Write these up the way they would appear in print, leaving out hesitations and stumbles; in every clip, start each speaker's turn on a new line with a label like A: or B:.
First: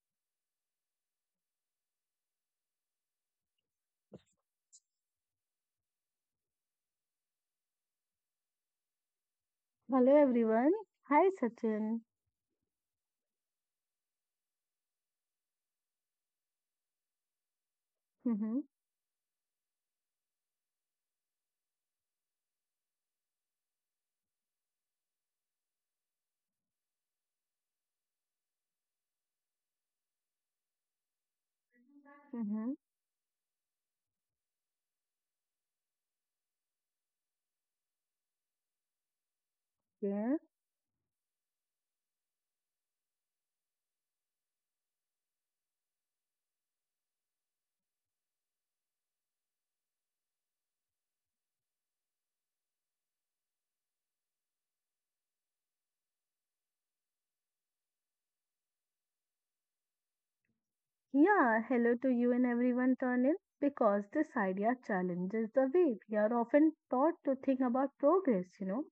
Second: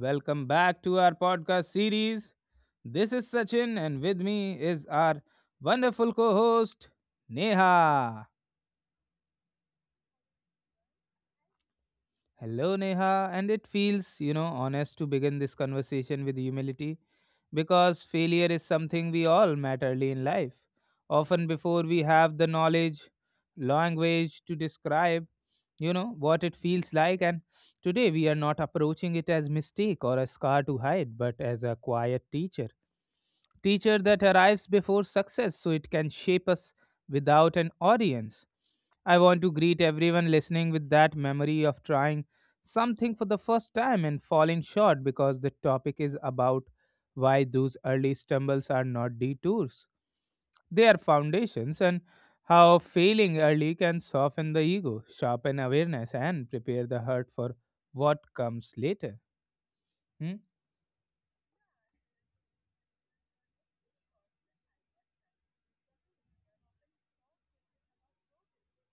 A: welcome back to our podcast series. This is Sachin, and with me is our wonderful co host, Neha.
B: Hello everyone. Hi Sachin.
A: Hello, Neha. And it feels, honest to begin this conversation with humility because failure
B: Mm-hmm.
A: is something we all met early in life, often before we have the knowledge, language to describe, what it feels like. And today we are not approaching it as mistake or a scar to hide, but as a quiet teacher
B: Mm-hmm.
A: teacher that arrives before success so it can shape us without an audience. I want to greet everyone
B: Yeah.
A: listening with that memory of trying something for the first time and falling short because the topic is about why those early stumbles are not detours. They are foundations and how failing early can soften the ego, sharpen awareness, and prepare the heart for what comes later. Hmm?
B: Yeah. Hello to you and everyone turn because this idea challenges the way we are often taught to think about progress, you know.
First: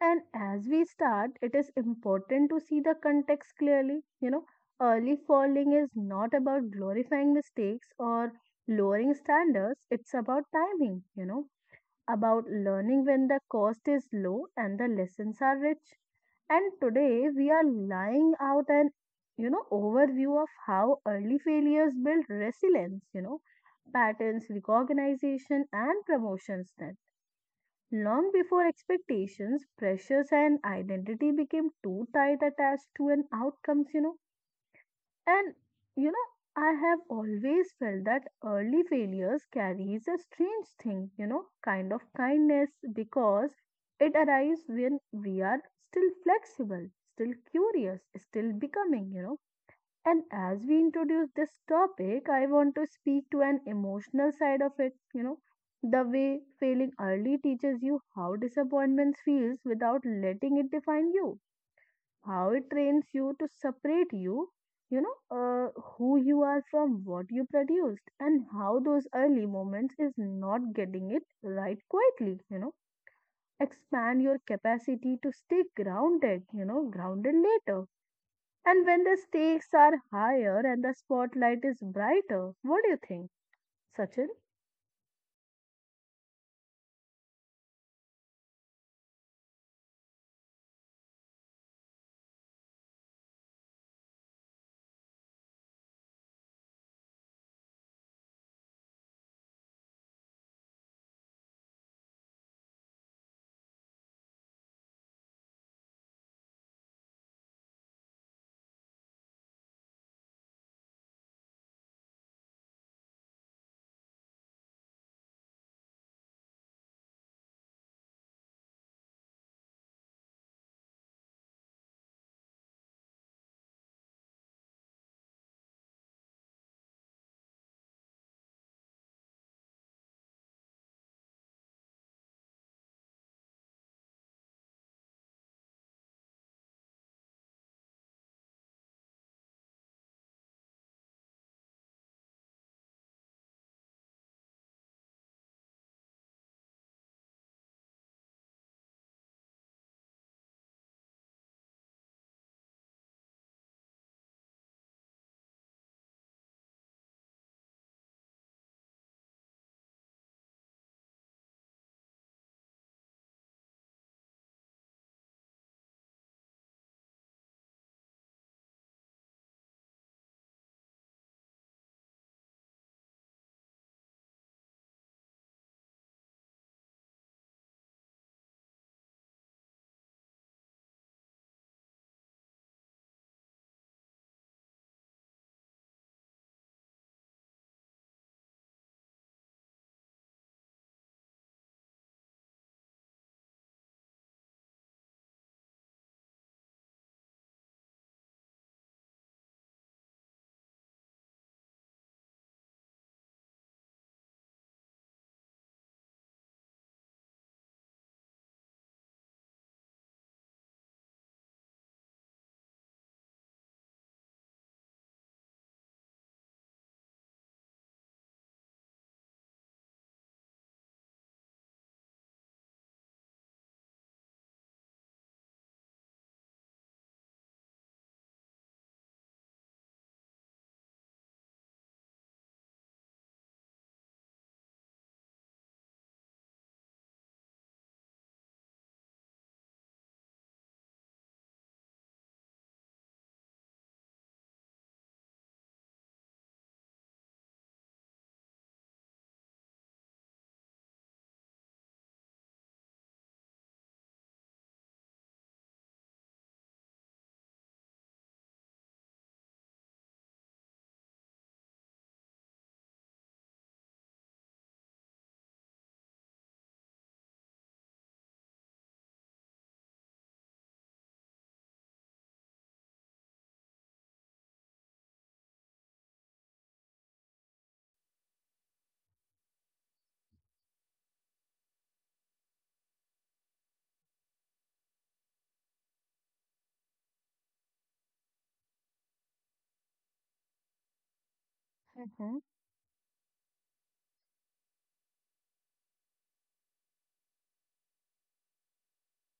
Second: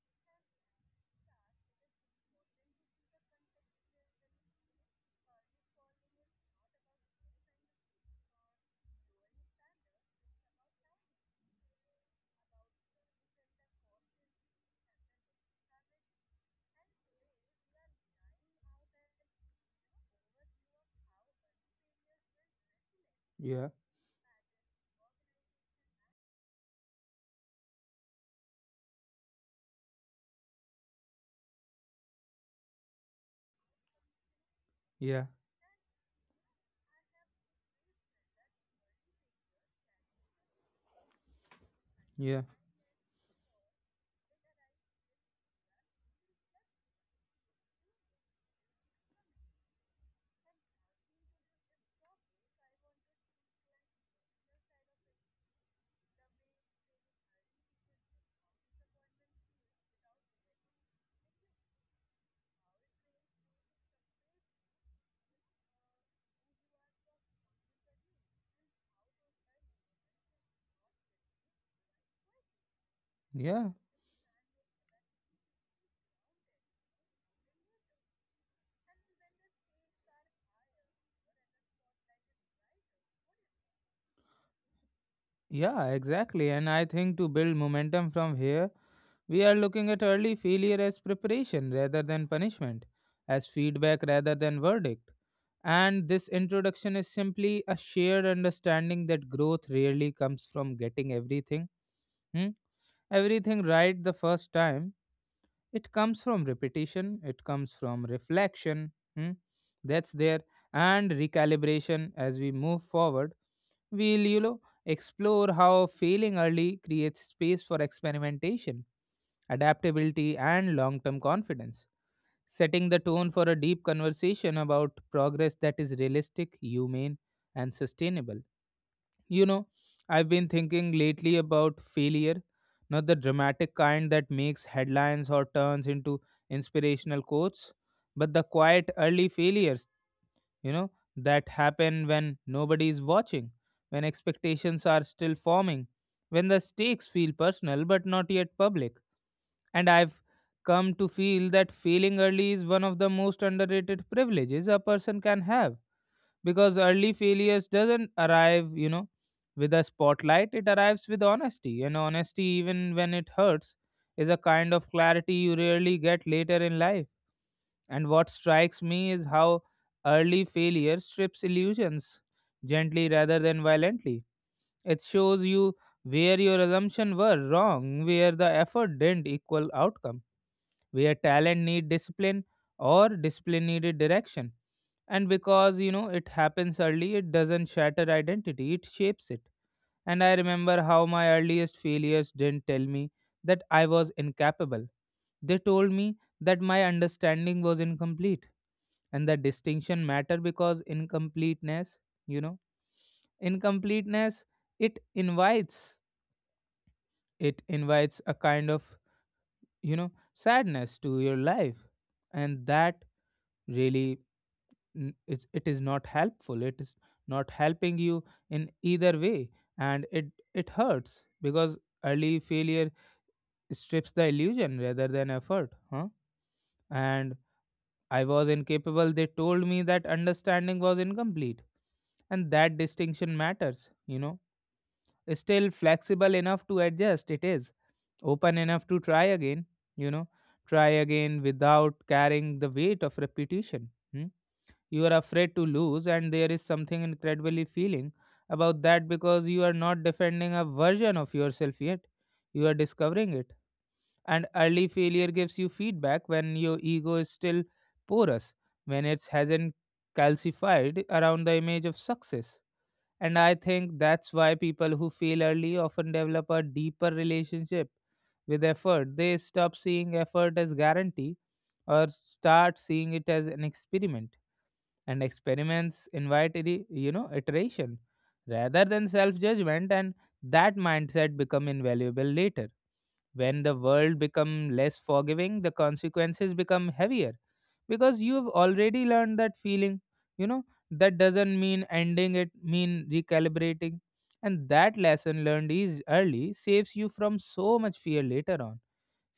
B: And as we start, it is important to see the context clearly. You know, early falling is not about glorifying mistakes or lowering standards, it's about timing, you know about learning when the cost is low and the lessons are rich. And today we are laying out an you know overview of how early failures build resilience, you know,
A: Yeah,
B: patterns, recognition, and promotions then. Long before expectations, pressures, and identity became too tight attached to an outcomes, you know
A: yeah,
B: and you know, I have always felt that early failures carries a strange thing, you know, kind of
A: yeah,
B: kindness because it arrives when we are still flexible, still curious, still becoming, you know. And as we introduce this topic, I want to speak to an emotional side of it, you know, the way failing early teaches you how disappointment feels without letting it define you how it trains you to separate you, who you are from what you produced, and how those early moments is not getting it right quietly, you know.
A: yeah.
B: Expand your capacity to stay grounded, you know, grounded later. And when the stakes are higher and the spotlight is brighter, what do you think, Sachin?
A: Yeah, exactly. And I think to build momentum from here, we are looking at early failure as preparation rather than punishment, as feedback rather than verdict. And this introduction is simply a shared understanding that growth rarely comes from getting hmm, everything right the first time. It comes from repetition. It comes from reflection. hmm, that's there. And recalibration. As we move forward, we'll explore how failing early creates space for experimentation, adaptability, and long-term confidence, setting the tone for a deep conversation about progress that is realistic, humane, and sustainable. you know, I've been thinking lately about failure, not the dramatic kind that makes headlines or turns into inspirational quotes, but the quiet early failures, you know, that happen when nobody is watching, when expectations are still forming, when the stakes feel personal but not yet public. And I've come to feel that failing early is one of the most underrated privileges a person can have, because early failures doesn't arrive with a spotlight. It arrives with honesty, and honesty, even when it hurts, is a kind of clarity you rarely get later in life. And what strikes me is how early failure strips illusions gently rather than violently. It shows you where your assumptions were wrong, where the effort didn't equal outcome, where talent need discipline or discipline needed direction. And because it happens early, it doesn't shatter identity, it shapes it. And I remember how my earliest failures didn't tell me that I was incapable. They told me that my understanding was incomplete. And the distinction matter, because incompleteness, you know incompleteness it invites, it invites a kind of sadness to your life. And that really, it's, it is not helpful. It is not helping you in either way. And it hurts because early failure strips the illusion rather than effort, huh? And I was incapable. They told me that understanding was incomplete. And that distinction matters, you know. Still flexible enough to adjust, it is open enough to try again, you know try again without carrying the weight of repetition. Hmm? You are afraid to lose, and there is something incredibly feeling about that, because you are not defending a version of yourself yet, you are discovering it. And early failure gives you feedback when your ego is still porous, when it hasn't calcified around the image of success. And I think that's why people who fail early often develop a deeper relationship with effort. They stop seeing effort as guarantee, or start seeing it as an experiment. And experiments invite iteration rather than self judgment. And that mindset become invaluable later, when the world become less forgiving, the consequences become heavier, because you've already learned that feeling, you know that doesn't mean ending,
B: Hmm.
A: it mean recalibrating. And that lesson learned is early, saves you from so much fear later on.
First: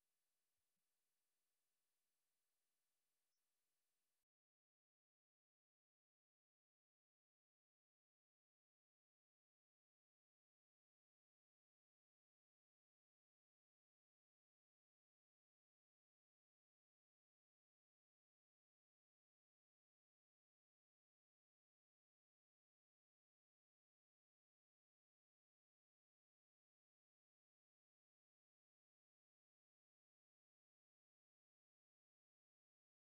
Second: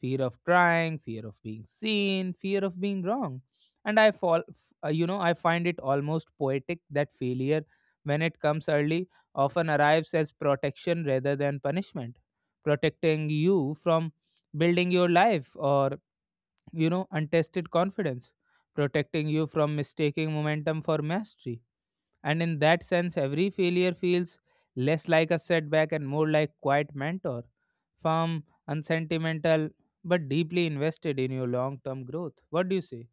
A: Fear of trying, fear of being seen, fear of being wrong. And I fall, I find it almost poetic that failure, when it comes early, often arrives as protection rather than punishment, protecting you from building your life or, untested confidence, protecting you from mistaking momentum for mastery. And in that sense, every failure feels less like a setback and more like quiet mentor, firm, unsentimental, but deeply invested in your long term growth. What do you say?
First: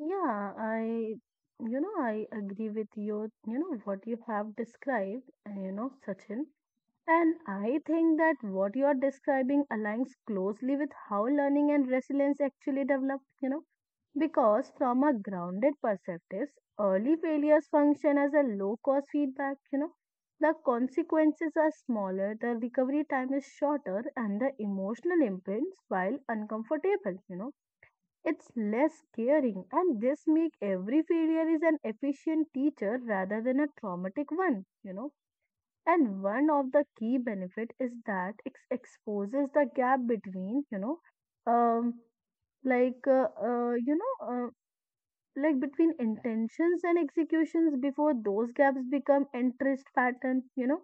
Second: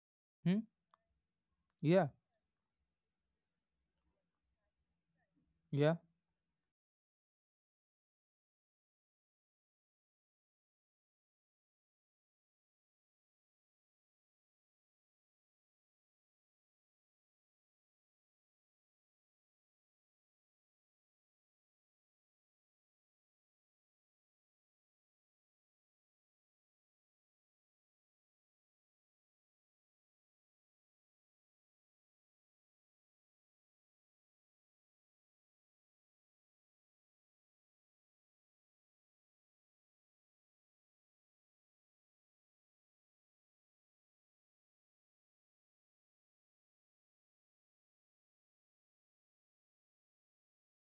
B: Yeah,
A: Hmm?
B: I,
A: Yeah,
B: I agree with you, you know, what you have described, you know,
A: yeah,
B: Sachin. And I think that what you are describing aligns closely with how learning and resilience actually develop, you know, because from a grounded perspective, early failures function as a low cost feedback, you know, the consequences are smaller, the recovery time is shorter, and the emotional imprints, while uncomfortable, you know, it's less scaring, and this make every failure is an efficient teacher rather than a traumatic one, you know and one of the key benefit is that it exposes the gap between you know um you know like between intentions and executions before those gaps become interest pattern you know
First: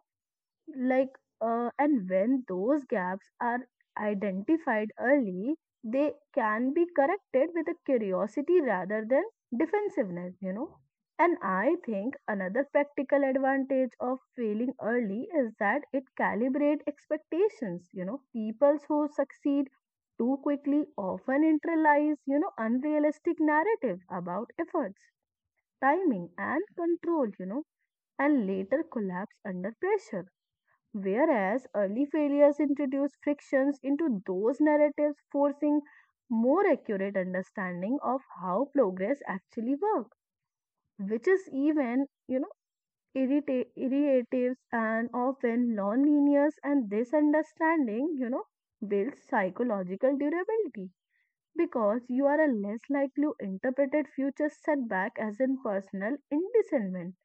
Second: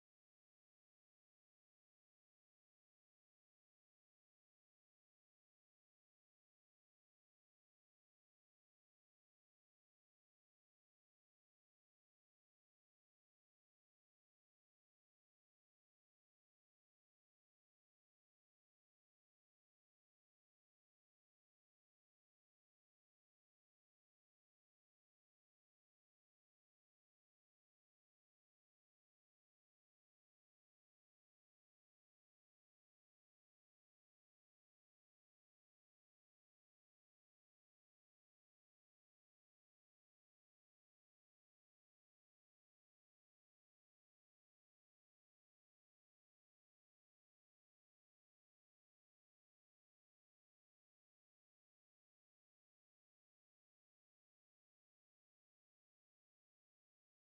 B: like and when those gaps are identified early they can be corrected with a curiosity rather than defensiveness you know and I think another practical advantage of failing early is that it calibrate expectations you know people who succeed too quickly often internalize you know unrealistic narratives about efforts timing and control you know and later collapse under pressure. Whereas early failures introduce frictions into those narratives, forcing more accurate understanding of how progress actually works, which is even, you know, irritative and often non-linear. And this understanding, you know, builds psychological durability because you are a less likely to interpret future setback as in personal indiscernment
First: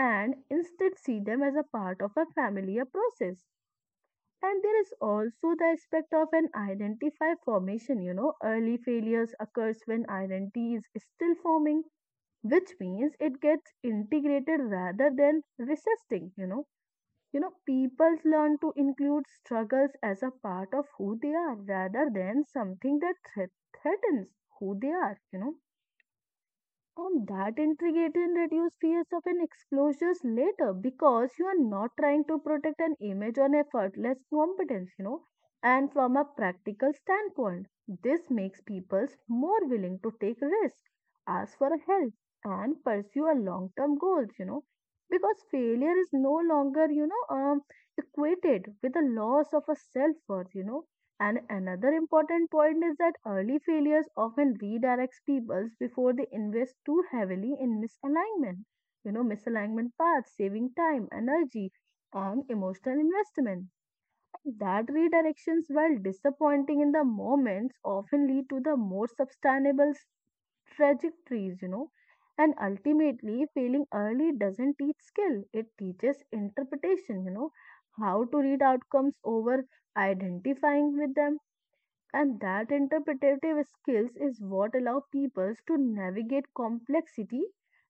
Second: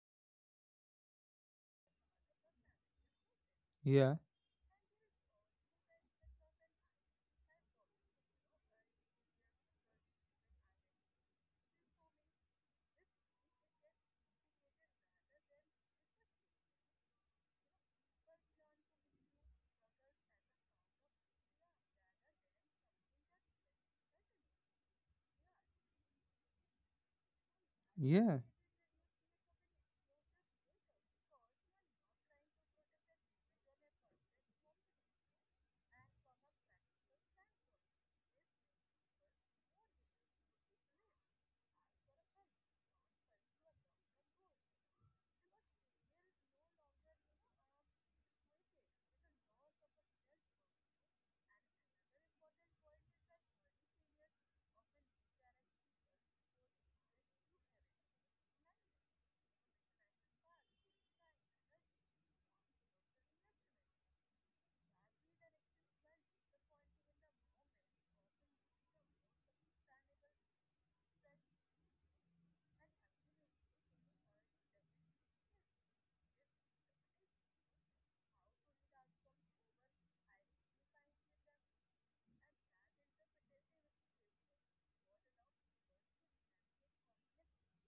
B: and instead see them as a part of a familiar process
A: yeah,
B: and there is also the aspect of an identify formation, you know, early failures occurs when identity is still forming, which means it gets integrated rather than resisting, you know. You know, people learn to include struggles as a part of who they are rather than something that threatens who they are, you know. And that intriguing
A: yeah,
B: reduce fears of an explosions later because you are not trying to protect an image on a effortless competence, you know. And from a practical standpoint, this makes people more willing to take risks, ask for help, and pursue a long-term goals, you know. Because failure is no longer, equated with the loss of a self-worth, you know and another important point is that early failures often redirects peoples before they invest too heavily in misalignment. You know, misalignment paths, saving time, energy, and emotional investment. That redirections, while disappointing in the moments, often lead to the more sustainable trajectories, you know. And ultimately, failing early doesn't teach skill, it teaches interpretation, you know, how to read outcomes over identifying with them and that interpretative skills is what allow people to navigate complexity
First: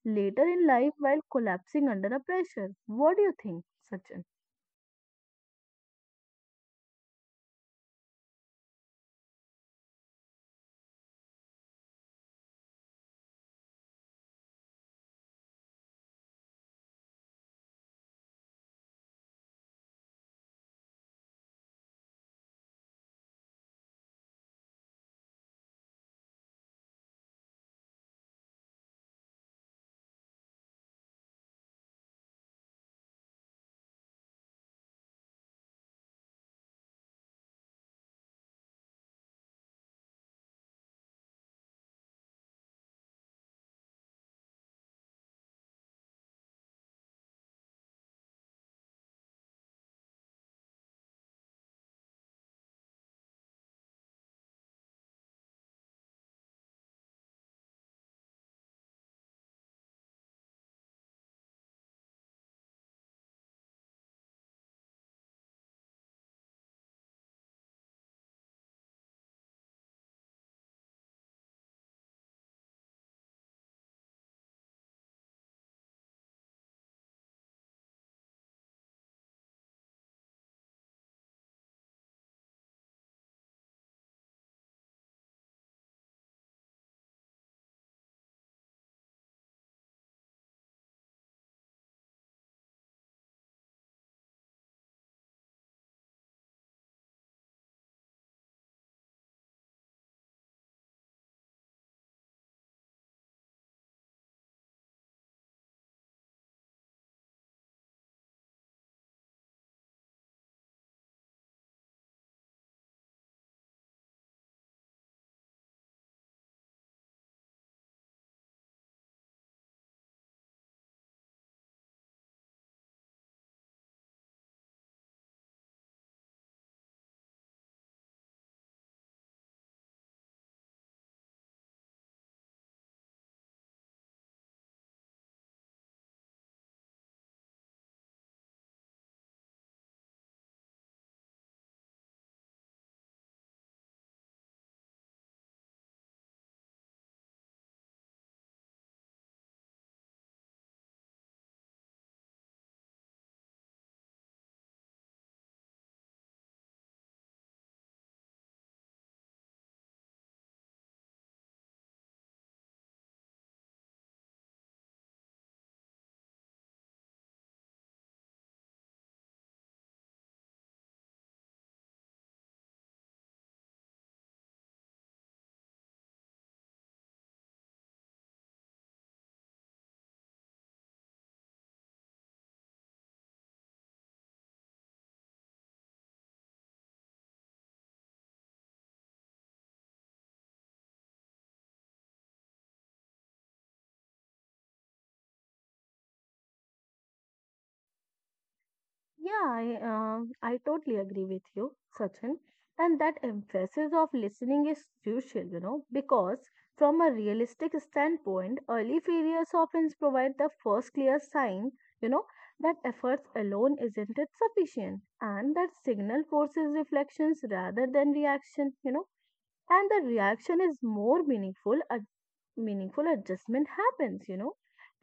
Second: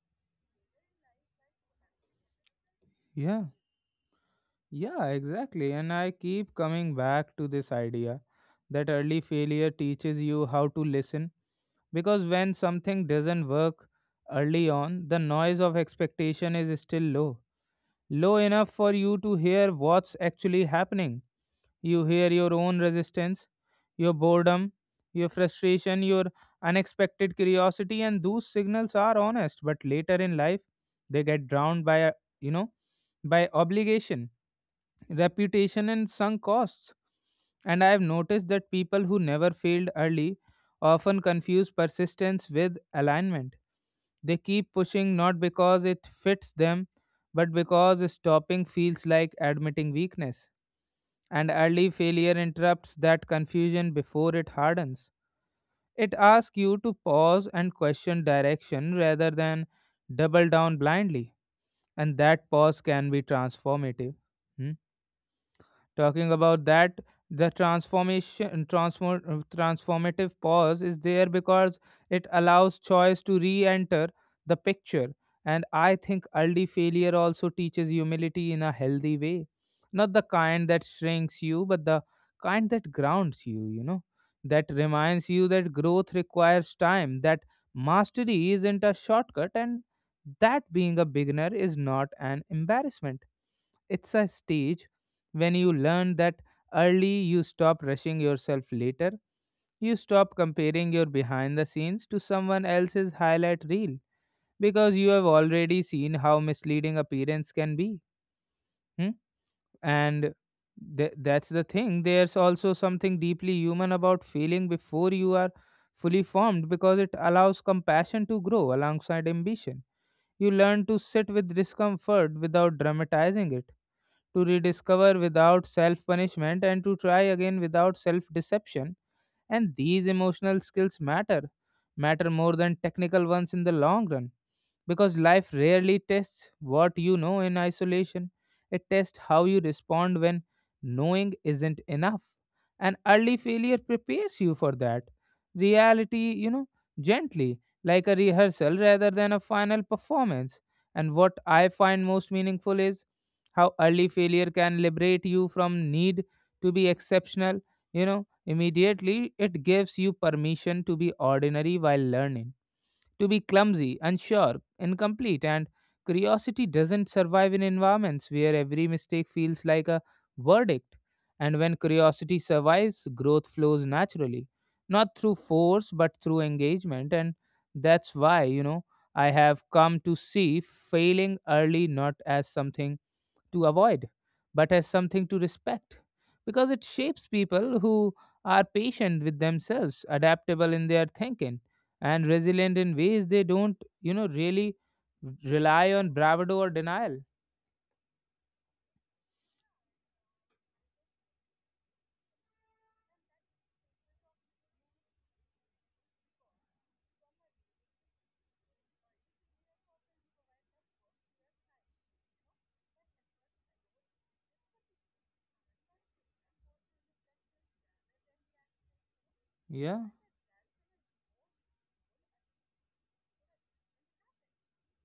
B: later in life while collapsing under a pressure. What do you
A: yeah,
B: think, Sachin?
A: yeah, exactly. And I keep coming back to this idea that early failure teaches you how to listen, because when something doesn't work early on, the noise of expectation is still low, low enough for you to hear what's actually happening. You hear your own resistance, your boredom, your frustration, your unexpected curiosity, and those signals are honest, but later in life they get drowned by a you know by obligation, reputation, and sunk costs. And I have noticed that people who never failed early often confuse persistence with alignment. They keep pushing not because it fits them, but because stopping feels like admitting weakness. And early failure interrupts that confusion before it hardens. It asks you to pause and question direction rather than double down blindly. And that pause can be transformative. Hmm? Talking about that, the transformative pause is there because it allows choice to re-enter the picture. And I think early failure also teaches humility in a healthy way. Not the kind that shrinks you, but the kind that grounds you, you know, that reminds you that growth requires time, that mastery isn't a shortcut, and that being a beginner is not an embarrassment, it's a stage. When you learn that early, you stop rushing yourself later. You stop comparing your behind the scenes to someone else's highlight reel, because you have already seen how misleading appearance can be. Hmm? And that's the thing. There's also something deeply human about feeling before you are fully formed, because it allows compassion to grow alongside ambition. You learn to sit with discomfort without dramatizing it, to rediscover without self punishment, and to try again without self deception. And these emotional skills matter, more than technical ones in the long run, because life rarely tests what you know in isolation. It tests how you respond when knowing isn't enough. And early failure prepares you for that reality, you know, gently, like a rehearsal rather than a final performance. And what I find most meaningful is how early failure can liberate you from need to be exceptional, you know. Immediately, it gives you permission to be ordinary while learning, to be clumsy, unsure, incomplete, and curiosity doesn't survive in environments where every mistake feels like a verdict. And when curiosity survives, growth flows naturally, not through force but through engagement. And that's why, I have come to see failing early not as something to avoid, but as something to respect, because it shapes people who are patient with themselves, adaptable in their thinking, and resilient in ways they don't, really rely on bravado or denial.
B: I totally agree with you, Sachin. And that emphasis of listening is crucial, you know, because from a realistic standpoint, early failures often provide the first clear sign, you know, that efforts alone isn't it sufficient and that signal forces reflections rather than reaction, you know, and
A: Yeah,
B: the reaction is more meaningful meaningful adjustment happens, you know.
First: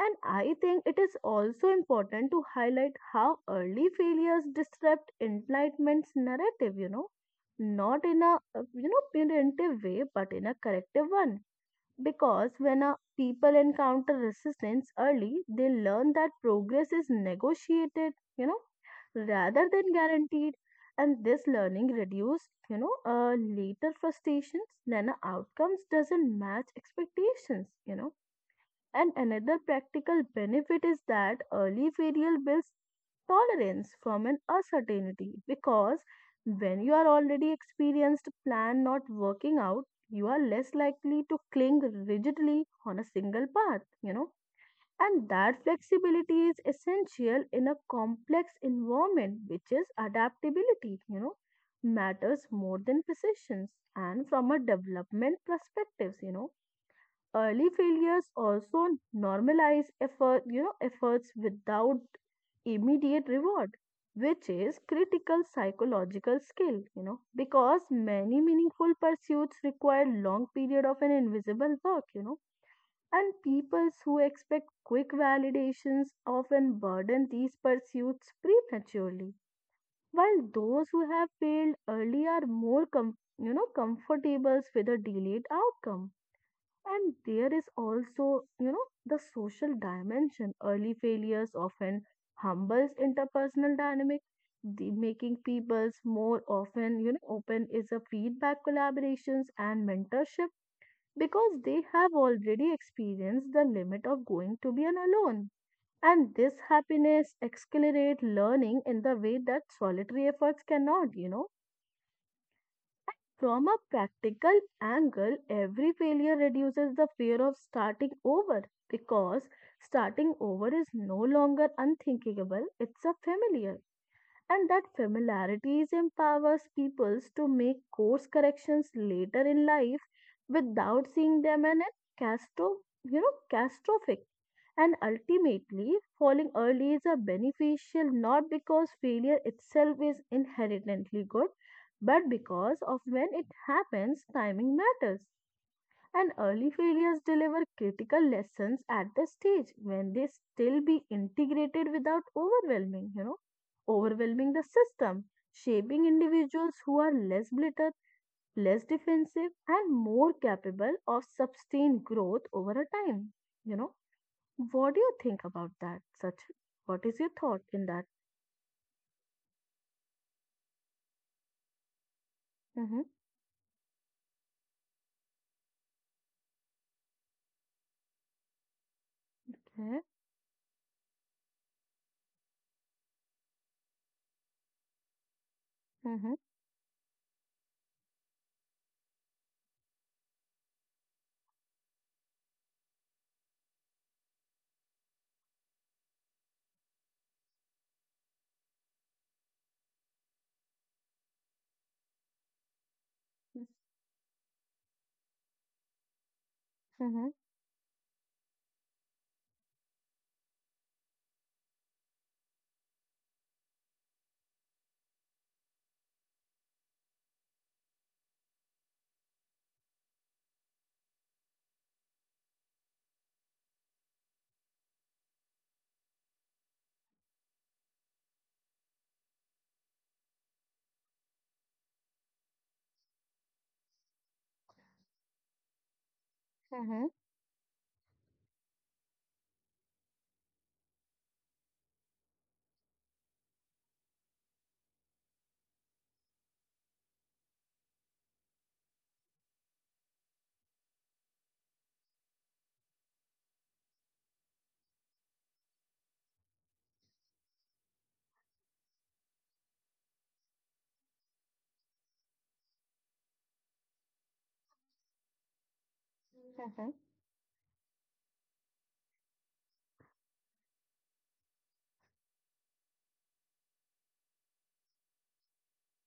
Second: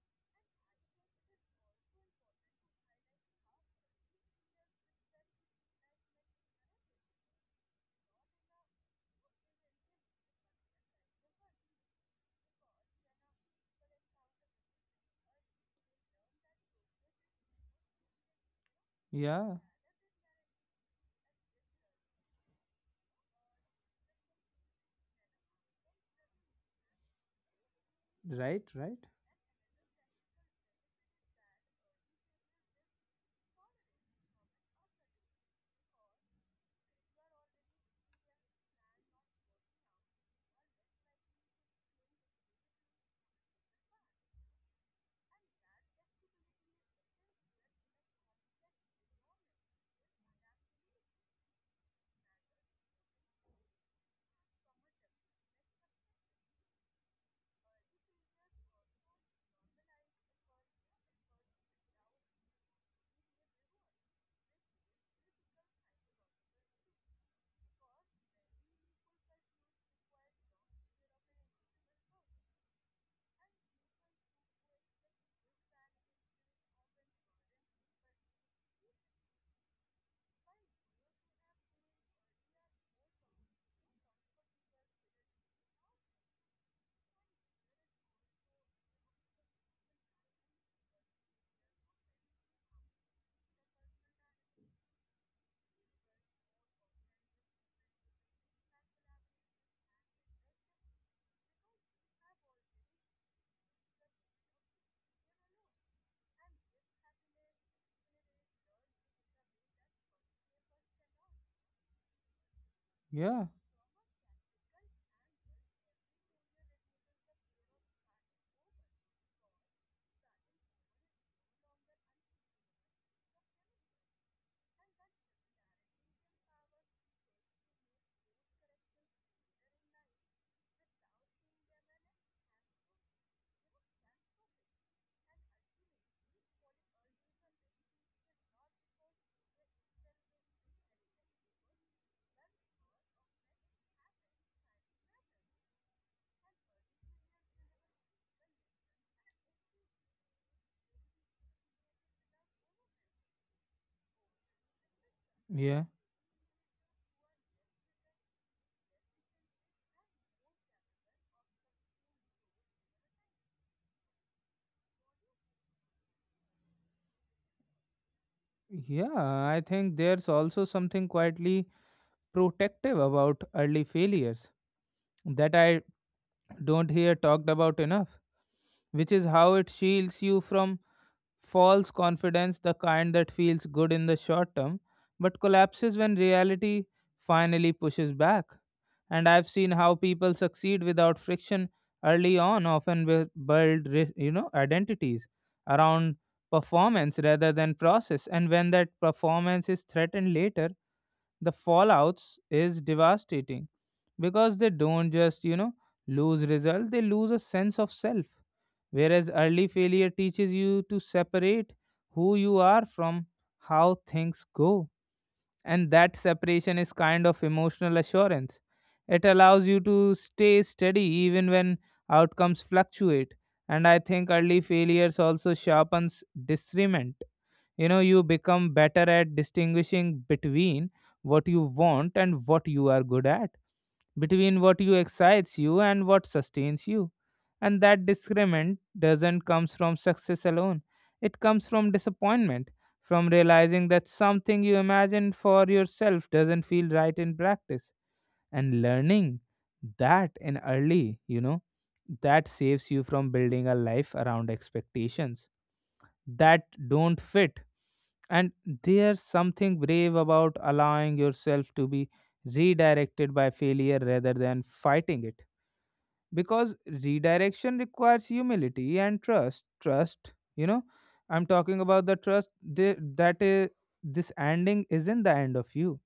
B: And I think it is also important to highlight how early failures disrupt enlightenment's narrative, you know, not in a, you know, punitive way, but in a corrective one because when a people encounter resistance early, they learn that progress is negotiated, you know,
A: yeah,
B: rather than guaranteed. And this learning reduces, later frustrations when outcomes doesn't match expectations, you know
A: right, right.
B: and another practical benefit is that early failure builds tolerance from an uncertainty because when you are already experienced plan not working out, you are less likely to cling rigidly on a single path, you know. And that flexibility is essential in a complex environment, which is adaptability, you know, matters more than precisions. And from a development perspectives, you know, early failures also normalize effort, you know, efforts without immediate reward, which is critical psychological skill, you know, because many meaningful pursuits require long period of an invisible work, you know, and people who expect quick validations often burden these pursuits prematurely, while those who have failed early are more you know comfortable with a delayed outcome and there is also, you know, the social dimension. Early failures often humbles interpersonal dynamic, the making people's more often, you know, open is a feedback collaborations and mentorship because they have already experienced the limit of going to be an alone. And this happiness accelerate learning in the way that solitary efforts cannot, you know.
A: Yeah,
B: From a practical angle, every failure reduces the fear of starting over because starting over is no longer unthinkable, it's a familiar. And that familiarity empowers people to make course corrections later in life without seeing them in a castro, you know, catastrophic and ultimately, falling early is a beneficial not because failure itself is inherently good, but because of when it happens, timing matters. And early failures deliver critical lessons at the stage when they still be integrated without overwhelming, you know, overwhelming the system,
A: yeah,
B: shaping individuals who are less blittered, less defensive, and more capable of sustained growth over a time, you know what do you think about that, Sachin? What is your thought in that?
A: yeah. I think there's also something quietly protective
B: Mm-hmm.
A: about early failures that I don't hear talked about enough, which is how it
B: Okay.
A: shields you from false confidence, the kind that feels good in the short term, but collapses when
B: Mm-hmm.
A: reality finally pushes back. And I've seen how people succeed without friction early on, often build, identities around performance rather than process. And when that performance is threatened later, the fallouts is devastating, because they don't just lose result, they
B: Mm-hmm.
A: lose a sense of self. Whereas early failure teaches you to separate who you are from how things go. And that separation is kind of emotional assurance. It allows you to stay steady even when outcomes fluctuate. And I think early failures also sharpens discernment, you know. You become better at distinguishing between what you want and what you are good at, between what you excites you and what sustains
B: Mm-hmm.
A: you. And that discernment doesn't comes from success alone, it comes from disappointment, from realizing that something you imagined for yourself doesn't feel right in practice. And learning that in early, you know, that saves you from building a life around expectations that don't fit. And there's something brave about allowing yourself to be redirected by failure rather than fighting it. Because
B: Mm-hmm.
A: redirection requires humility and trust. Trust, you know, I'm talking about the trust that is, this ending isn't the end of you,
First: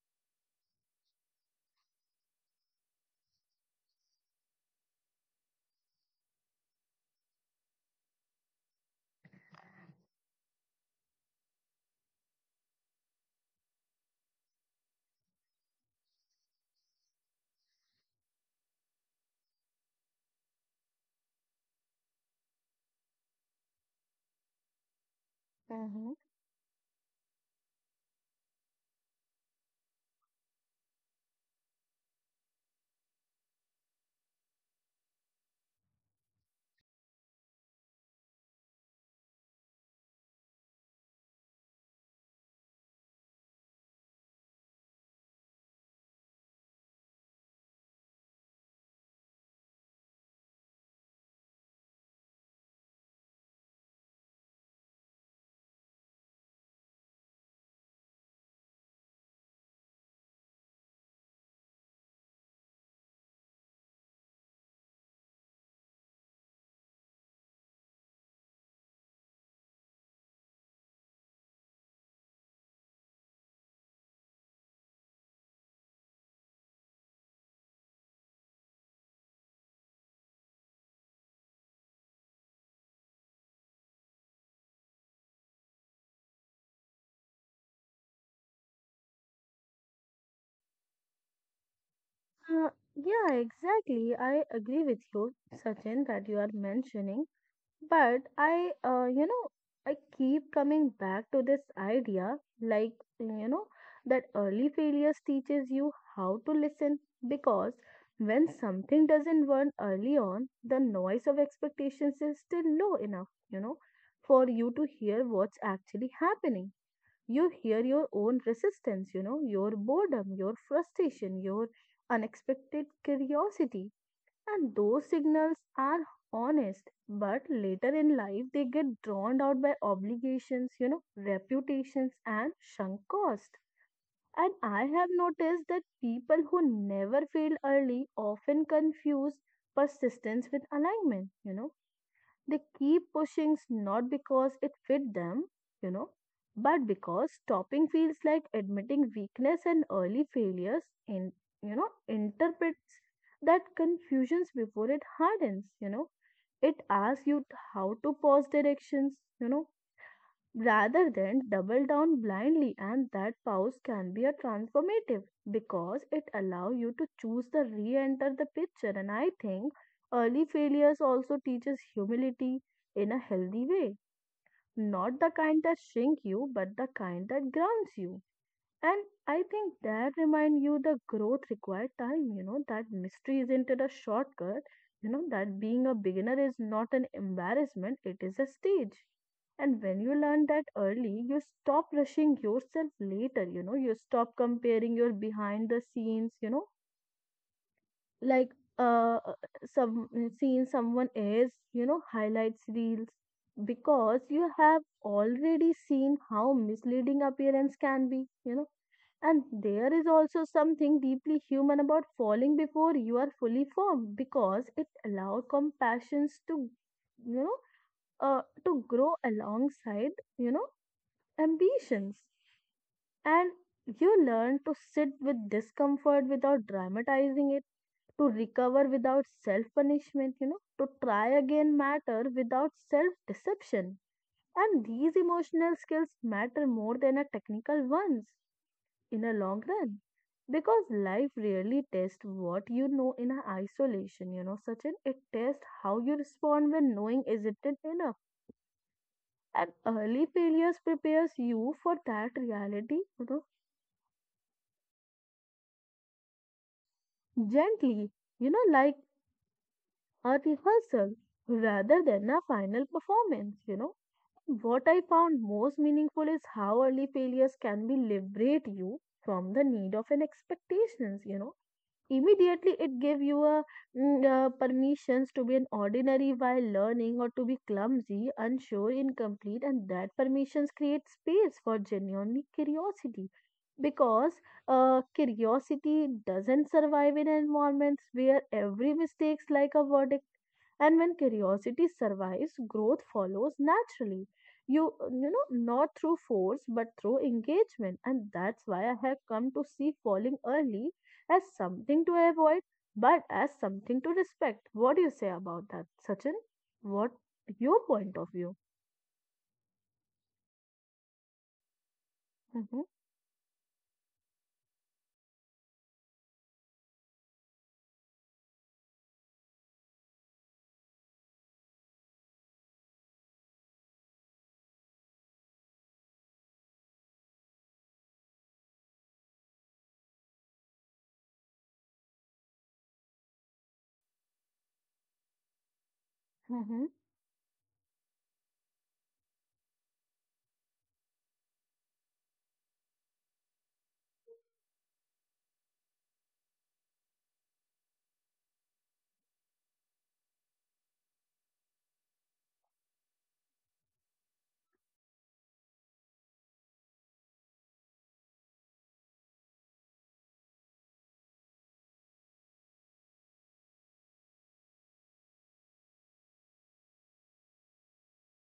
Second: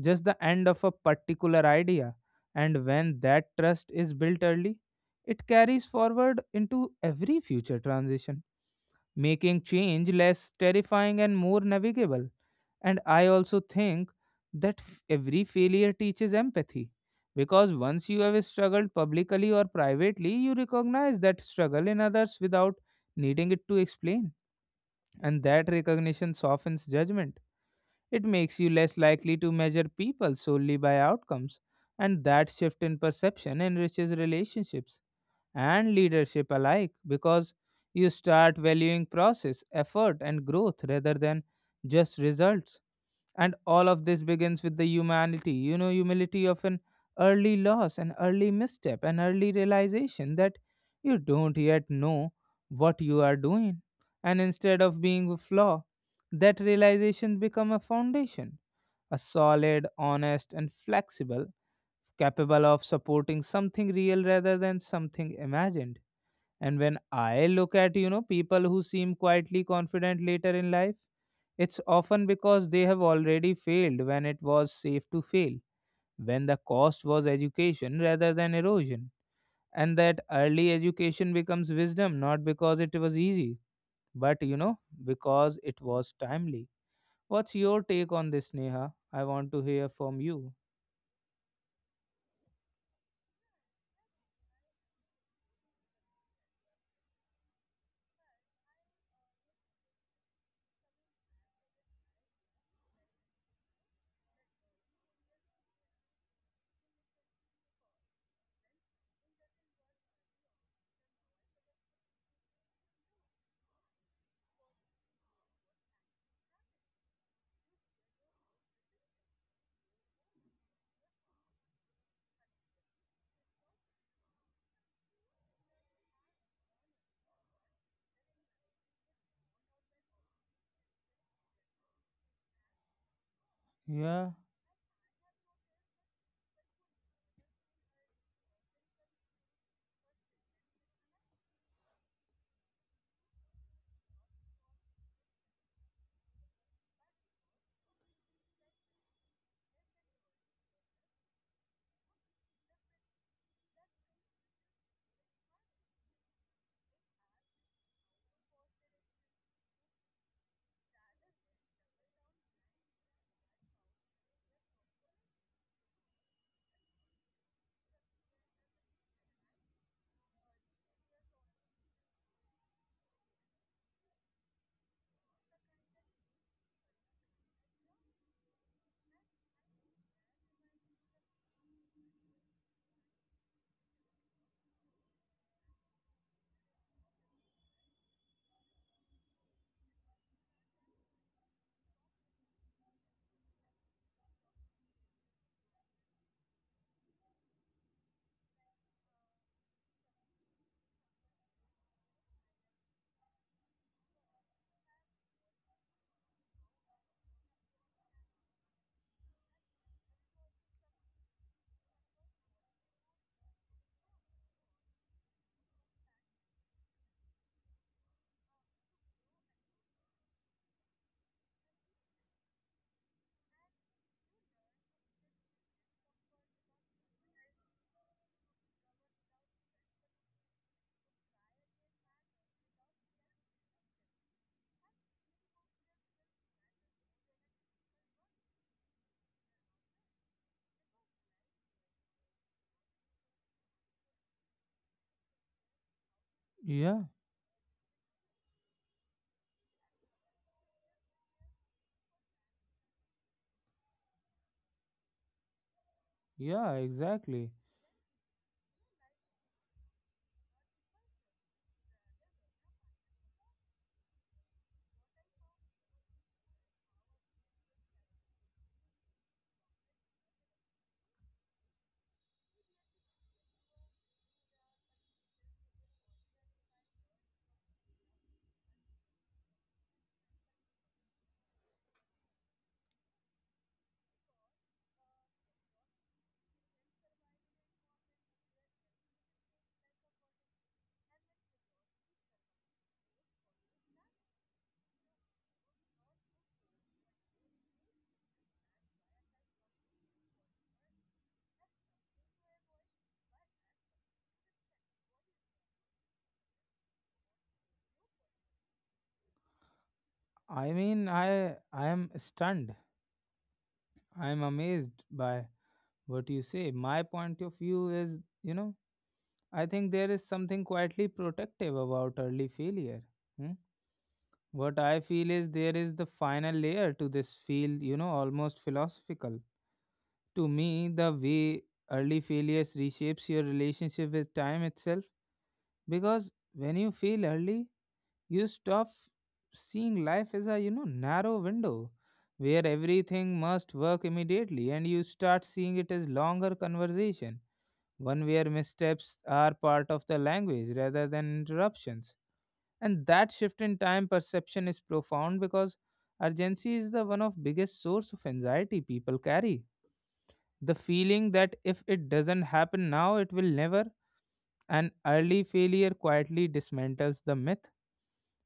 A: just the end of a particular idea. And when that trust is built early, it carries forward into every future transition, making change less terrifying and more navigable. And I also think that every failure teaches empathy. Because once you have struggled publicly or privately, you recognize that struggle in others without needing it to explain. And that
B: Mm-hmm.
A: recognition softens judgment. It makes you less likely to measure people solely by outcomes. And that shift in perception enriches relationships and leadership alike because you start valuing process, effort, and growth rather than just results. And all of this begins with the humanity humility of an early loss, an early misstep, an early realization that you don't yet know what you are doing. And instead of being a flaw, that realization become a foundation, a solid, honest and flexible, capable of supporting something real rather than something imagined. And when I look at, people who seem quietly confident later in life, it's often because they have already failed when it was safe to fail, when the cost was education rather than erosion. And that early education becomes wisdom, not because it was easy, but because it was timely. What's your take on this, Neha? I want to hear from you.
B: Uh, yeah, exactly. I agree with you, Sachin, that you are mentioning. But you know, I keep coming back to this idea like, you know, that early failures teaches you how to listen because when something doesn't work early on, the noise of expectations is still low enough, you know, for you to hear what's actually happening. You hear your own resistance, you know, your boredom, your frustration, your unexpected curiosity and those signals are honest, but later in life they get drowned out by obligations, you know, reputations, and sunk cost.
A: Yeah,
B: And I have noticed that people who never fail early often confuse persistence with alignment, you know. They keep pushing not because it fit them, you know, but because stopping feels like admitting weakness and early failures in, you know, interprets that confusions before it hardens, you know. It asks you how to pause directions, you know rather than double down blindly and that pause can be a transformative because it allows you to choose the re-enter the picture and I think early failures also teaches humility in a healthy way not the kind that shrink you but the kind that grounds you and I think that remind you the growth required time, you know, that mystery isn't it a shortcut, you know, that being a beginner is not an embarrassment, it is a stage. And when you learn that early, you stop rushing yourself later, you know, you stop comparing your behind the scenes, you know, like uh uh, some seen someone else you know highlights reels because you have already seen how misleading appearance can be you know and there is also something deeply human about falling before you are fully formed because it allows compassions to, you know, to grow alongside, you know, ambitions. And you learn to sit with discomfort without dramatizing it to recover without self punishment, you know, to try again matter without self deception. And these emotional skills matter more than a technical ones in a long run because life really tests what you know in a isolation, you know, Sachin. It tests how you respond when
A: yeah,
B: knowing isn't enough. And early failures prepares you for that reality, you know,
A: yeah, exactly.
B: gently you know like a rehearsal rather than a final performance, you know. What I found most meaningful is how early failures can be liberate you from the need of an expectations, immediately it gave you a permissions to be an ordinary while learning or to be clumsy unsure incomplete, and that permissions create space for genuine curiosity. Because curiosity doesn't survive in environments where every mistake's like a verdict. And when curiosity survives growth follows naturally, you not through force but through engagement. And that's why I have come to see falling early as something to avoid, but as something to respect. What do you say about that, Sachin? What your point of view?
A: I mean, I am stunned.
B: Hmm.
A: I am amazed by what you say. My point of view is, you know, I think there is something quietly protective about early failure. Hmm? What I feel is there is the final layer to this field, you know, almost philosophical. To me, the way early failures reshapes your relationship with time itself, because when
B: Mm-hmm.
A: you fail early, you stop seeing life as a, you know, narrow window where everything must work immediately, and you start seeing it as longer conversation, one where missteps are part of the language rather than interruptions. And that shift in time perception is profound because urgency is the one of biggest source of anxiety people carry. The feeling that if it doesn't happen now, it will never. An early failure quietly dismantles the myth.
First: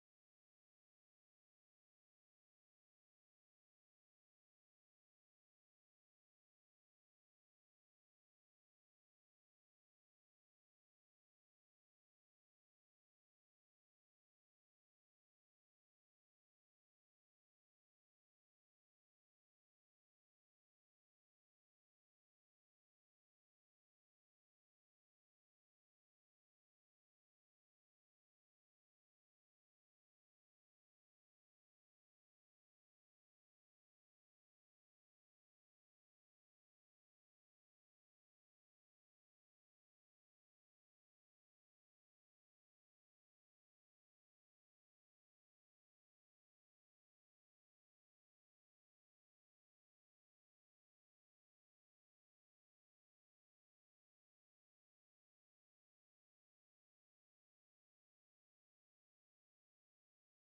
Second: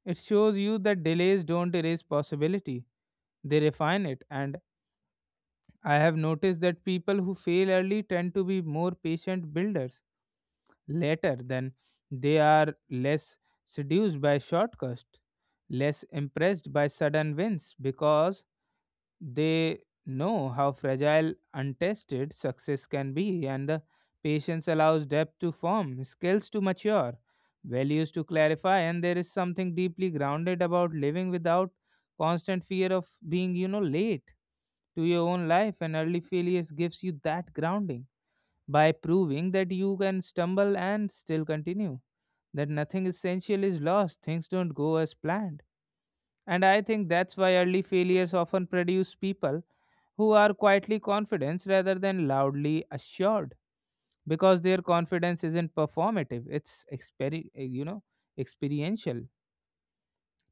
A: It shows you that delays don't erase possibility, they refine it. And I have noticed that people who fail early tend to be more patient builders later, then they are less seduced by shortcuts, less impressed by sudden wins because they know how fragile untested success can be. And the patience allows depth to form, skills to mature, values to clarify. And there is something deeply grounded about living without constant fear of being, you know, late to your own life, and early failures gives you that grounding by proving that you can stumble and still continue, that nothing essential is lost, things don't go as planned. And I think that's why early failures often produce people who are quietly confident rather than loudly assured, because their confidence isn't performative, you know, experiential.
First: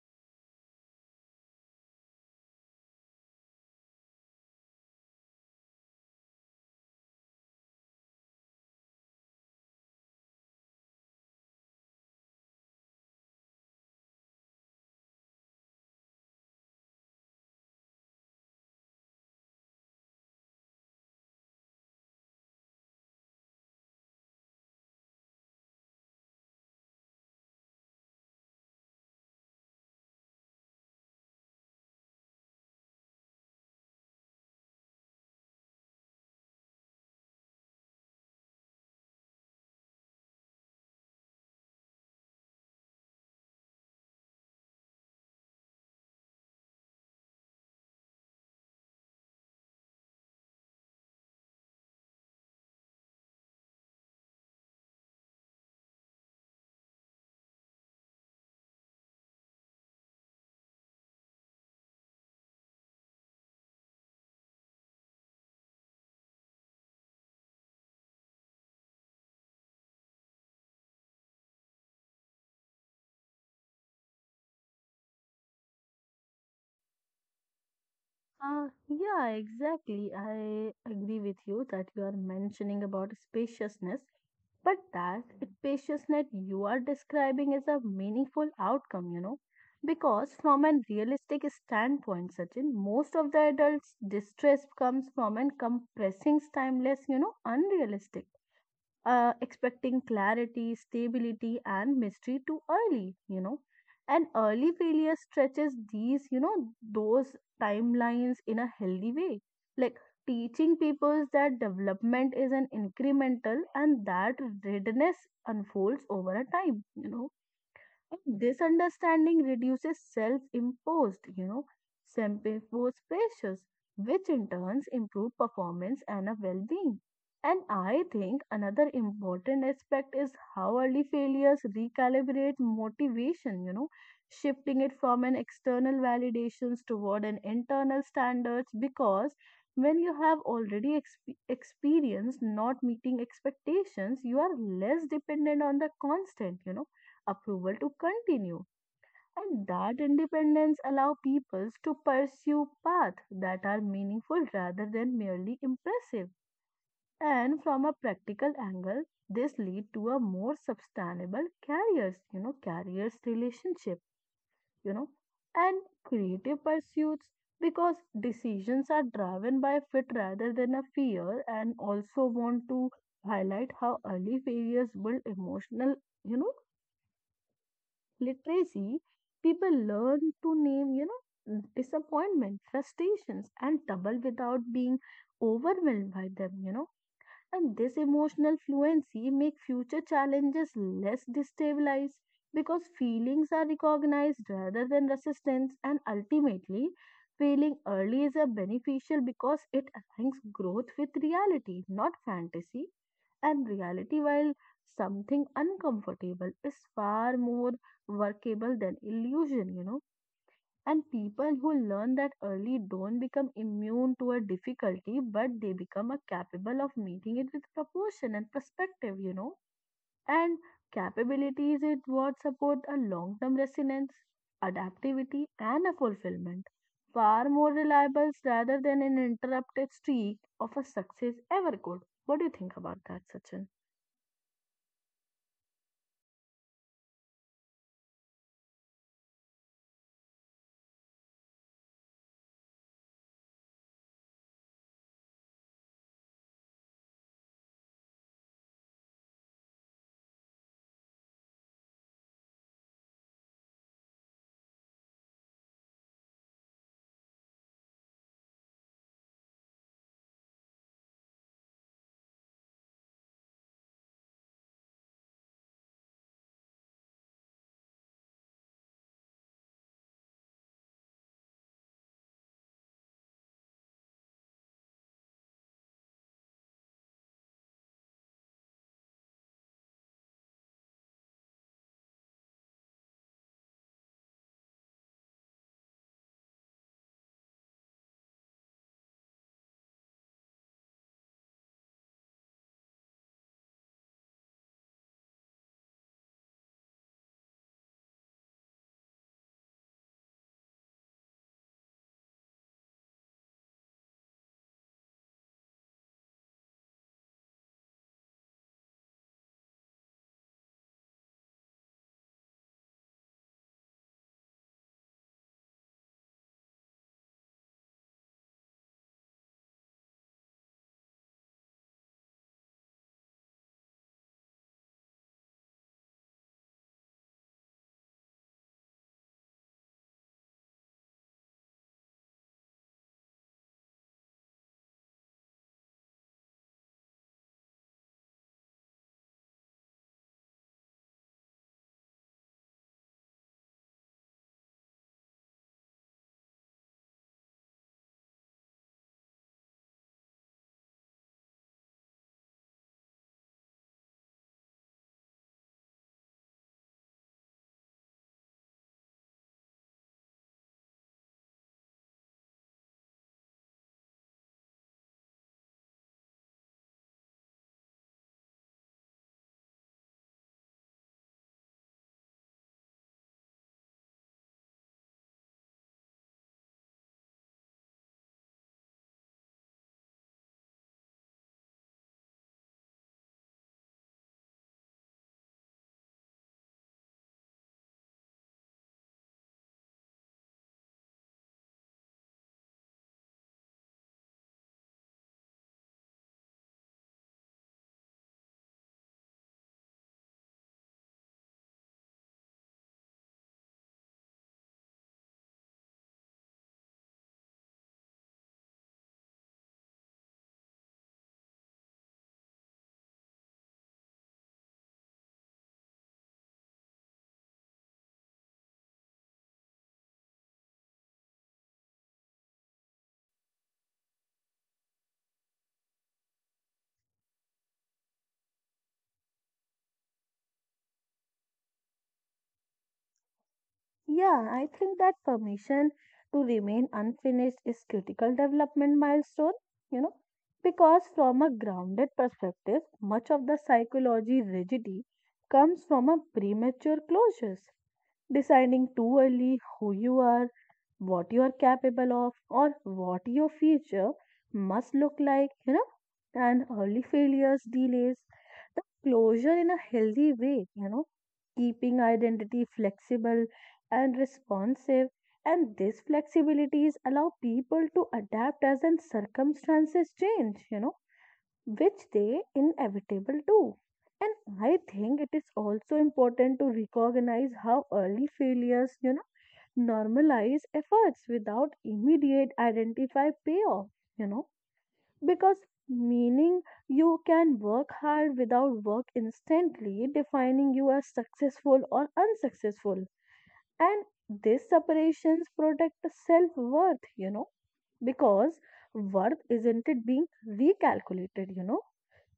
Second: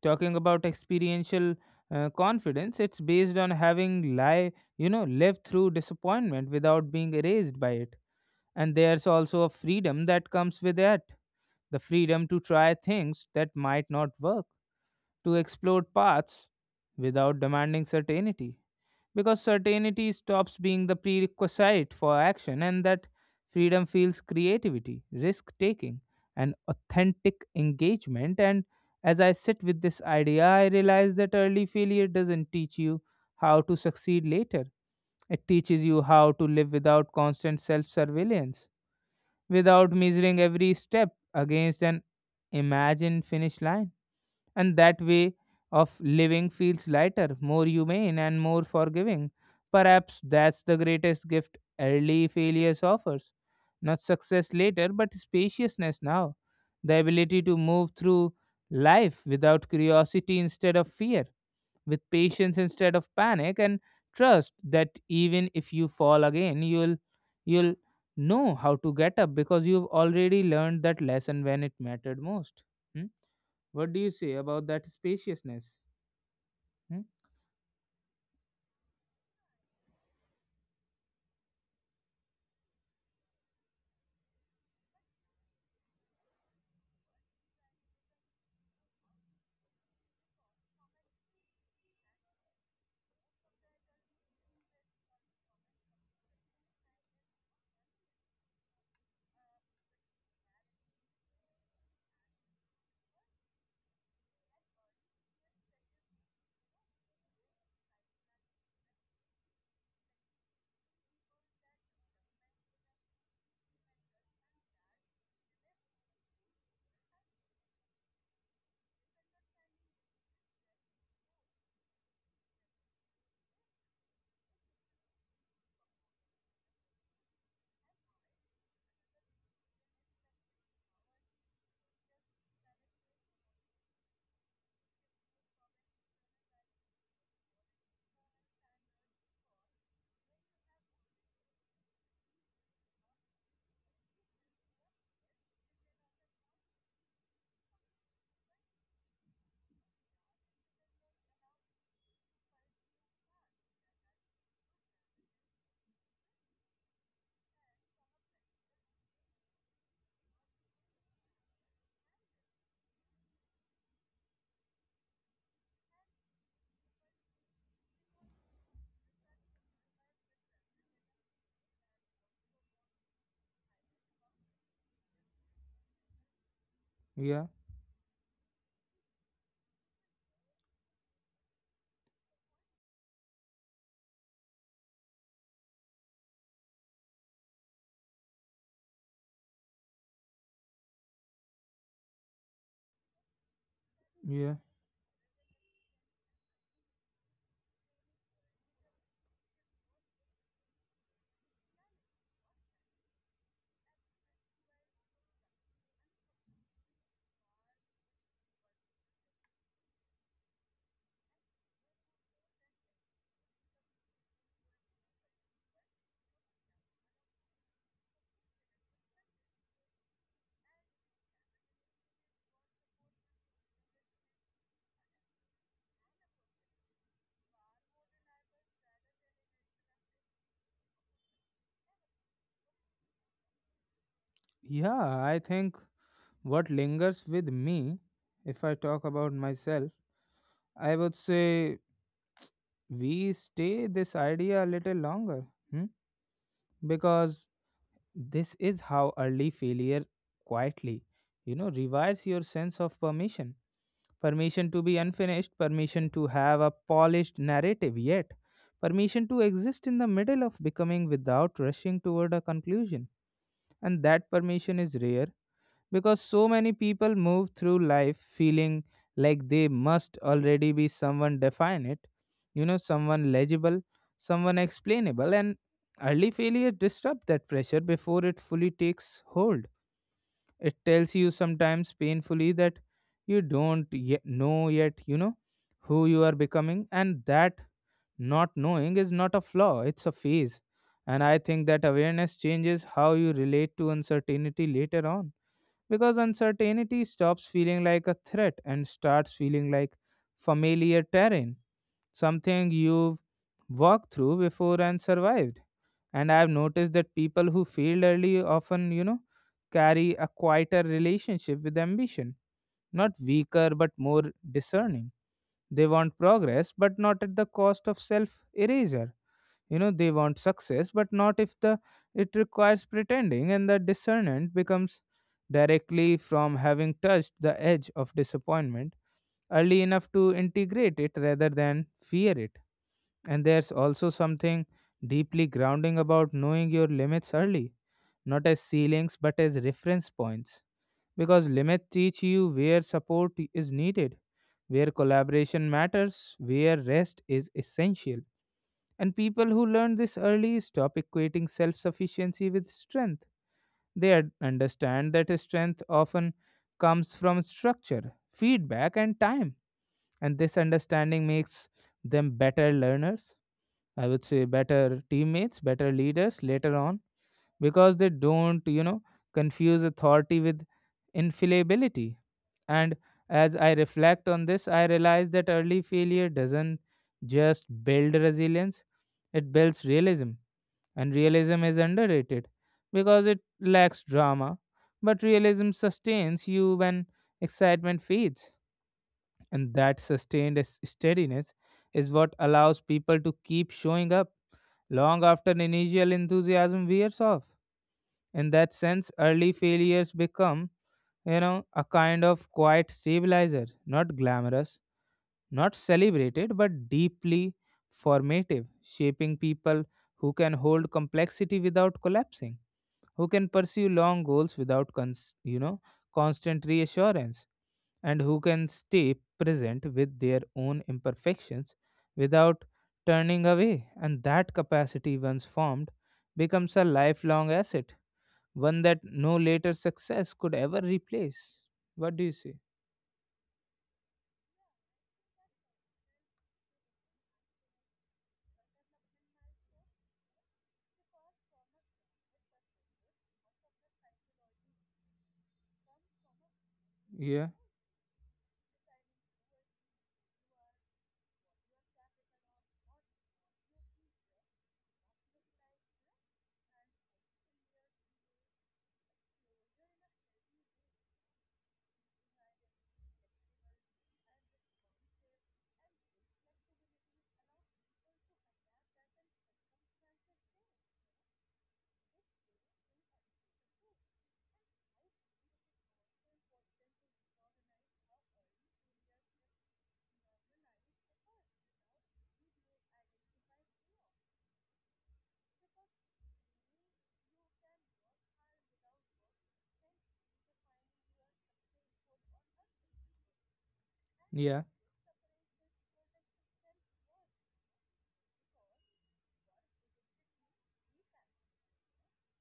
A: Talking about experiential confidence, it's based on having lie you know, lived through disappointment without being erased by it. And there's also a freedom that comes with it, the freedom to try things that might not work, to explore paths without demanding certainty. Because certainty stops being the prerequisite for action, and that freedom feels creativity, risk taking, and authentic engagement. And as I sit with this idea, I realize that early failure doesn't teach you how to succeed later, it teaches you how to live without constant self surveillance, without measuring every step against an imagined finish line. And that way of living feels lighter, more humane, and more forgiving. Perhaps that's the greatest gift early failures offers. Not success later, but spaciousness now. The ability to move through life without curiosity instead of fear, with patience instead of panic, and trust that even if you fall again, you'll know how to get up because you've already learned that lesson when it mattered most. Hmm? What do you say about that spaciousness? Hmm?
B: Yeah, exactly. I agree with you that you are mentioning about spaciousness, but that spaciousness you are describing is a meaningful outcome, because from a realistic standpoint, Sachin, most of the adults' distress comes from an compressing, timeless, unrealistic expecting clarity, stability, and mystery too early, And early failure stretches these, those timelines in a healthy way. Like teaching people that development is an incremental and that readiness unfolds over a time, and this understanding reduces self imposed, self imposed pressures, which in turns improve performance and a well being. And I think another important aspect is how early failures recalibrate motivation, shifting it from an external validations toward an internal standards, because when you have already experienced not meeting expectations, you are less dependent on the constant, approval to continue. And that independence allow peoples to pursue paths that are meaningful rather than merely impressive. And from a practical angle, this lead to a more sustainable careers, careers relationship, you know, and creative pursuits, because decisions are driven by fit rather than a fear. And also want to highlight how early failures build emotional you know
A: yeah
B: literacy. People learn to name, disappointment, frustrations, and trouble without being overwhelmed by them, And this emotional fluency make future challenges less destabilized, because feelings are
A: yeah
B: recognized rather than resistance. And ultimately failing early is a beneficial because it aligns growth with reality, not fantasy. And reality, while something uncomfortable, is far more workable than illusion, and people who learn that early don't become immune to a difficulty, but they become a capable of meeting it with proportion and perspective, And capability is it what support a long-term resilience, adaptivity, and a fulfillment, far more reliable rather than an interrupted streak of a success ever could. What do you think about that, Sachin?
A: yeah, I think what lingers with me, if I talk about myself, I would say we stay this idea a little longer. Hmm? Because this is how early failure quietly, you know, rewires your sense of permission. Permission to be unfinished, permission to have a polished narrative yet, permission to exist in the middle of becoming without rushing toward a conclusion. And that permission is rare because so many people move through life feeling like they must already be someone definite, you know, someone legible, someone explainable. And early failure disrupt that pressure before it fully takes hold. It tells you, sometimes painfully, that you don't yet know yet, you know, who you are becoming, and that not knowing is not a flaw, it's a phase. And I think that awareness changes how you relate to uncertainty later on, because uncertainty stops feeling like a threat and starts feeling like familiar terrain, something you've walked through before and survived. And I've noticed that people who failed early often, you know, carry a quieter relationship with ambition, not weaker but more discerning. They want progress, but not at the cost of self erasure. You know, they want success, but not if the it requires pretending. And the discernment becomes directly from having touched the edge of disappointment early enough to integrate it rather than fear it. And there's also something deeply grounding about knowing your limits early, not as ceilings but as reference points, because limits teach you where support is needed, where collaboration matters, where rest is essential. And people who learn this early stop equating self sufficiency with strength. Understand that strength often comes from structure, feedback, and time. And this understanding makes them better learners, I would say better teammates, better leaders later on, because they don't, you know, confuse authority with infallibility. And as I reflect on this, I realize that early failure doesn't just build resilience, it builds realism, and realism is underrated because it lacks drama, but realism sustains you when excitement fades. And that sustained steadiness is what allows people to keep showing up long after initial enthusiasm wears off. In that sense, early failures become, you know, a kind of quiet stabilizer, not glamorous, not celebrated, but deeply formative, shaping people who can hold complexity without collapsing, who can pursue long goals without you know, constant reassurance, and who can stay present with their own imperfections without turning away. And that capacity, once formed, becomes a lifelong asset, one that no later success could ever replace. What do you say?
B: Yeah, I think that permission to remain unfinished is critical development milestone, you know, because from a grounded perspective, much of the psychology rigidity comes from a premature
A: yeah
B: closures, deciding too early who you are, what you are capable of, or what your future must look like, and early failures delays the closure in a healthy way, keeping identity flexible and responsive. And these flexibilities allow people to adapt as and circumstances change, which they inevitable do. And I think it is also important to recognize how early failures, normalize efforts without immediate identify payoff, you know, because meaning you can work hard without work instantly defining you as successful or unsuccessful. And
A: yeah
B: these separations protect the self worth, because worth isn't it being recalculated,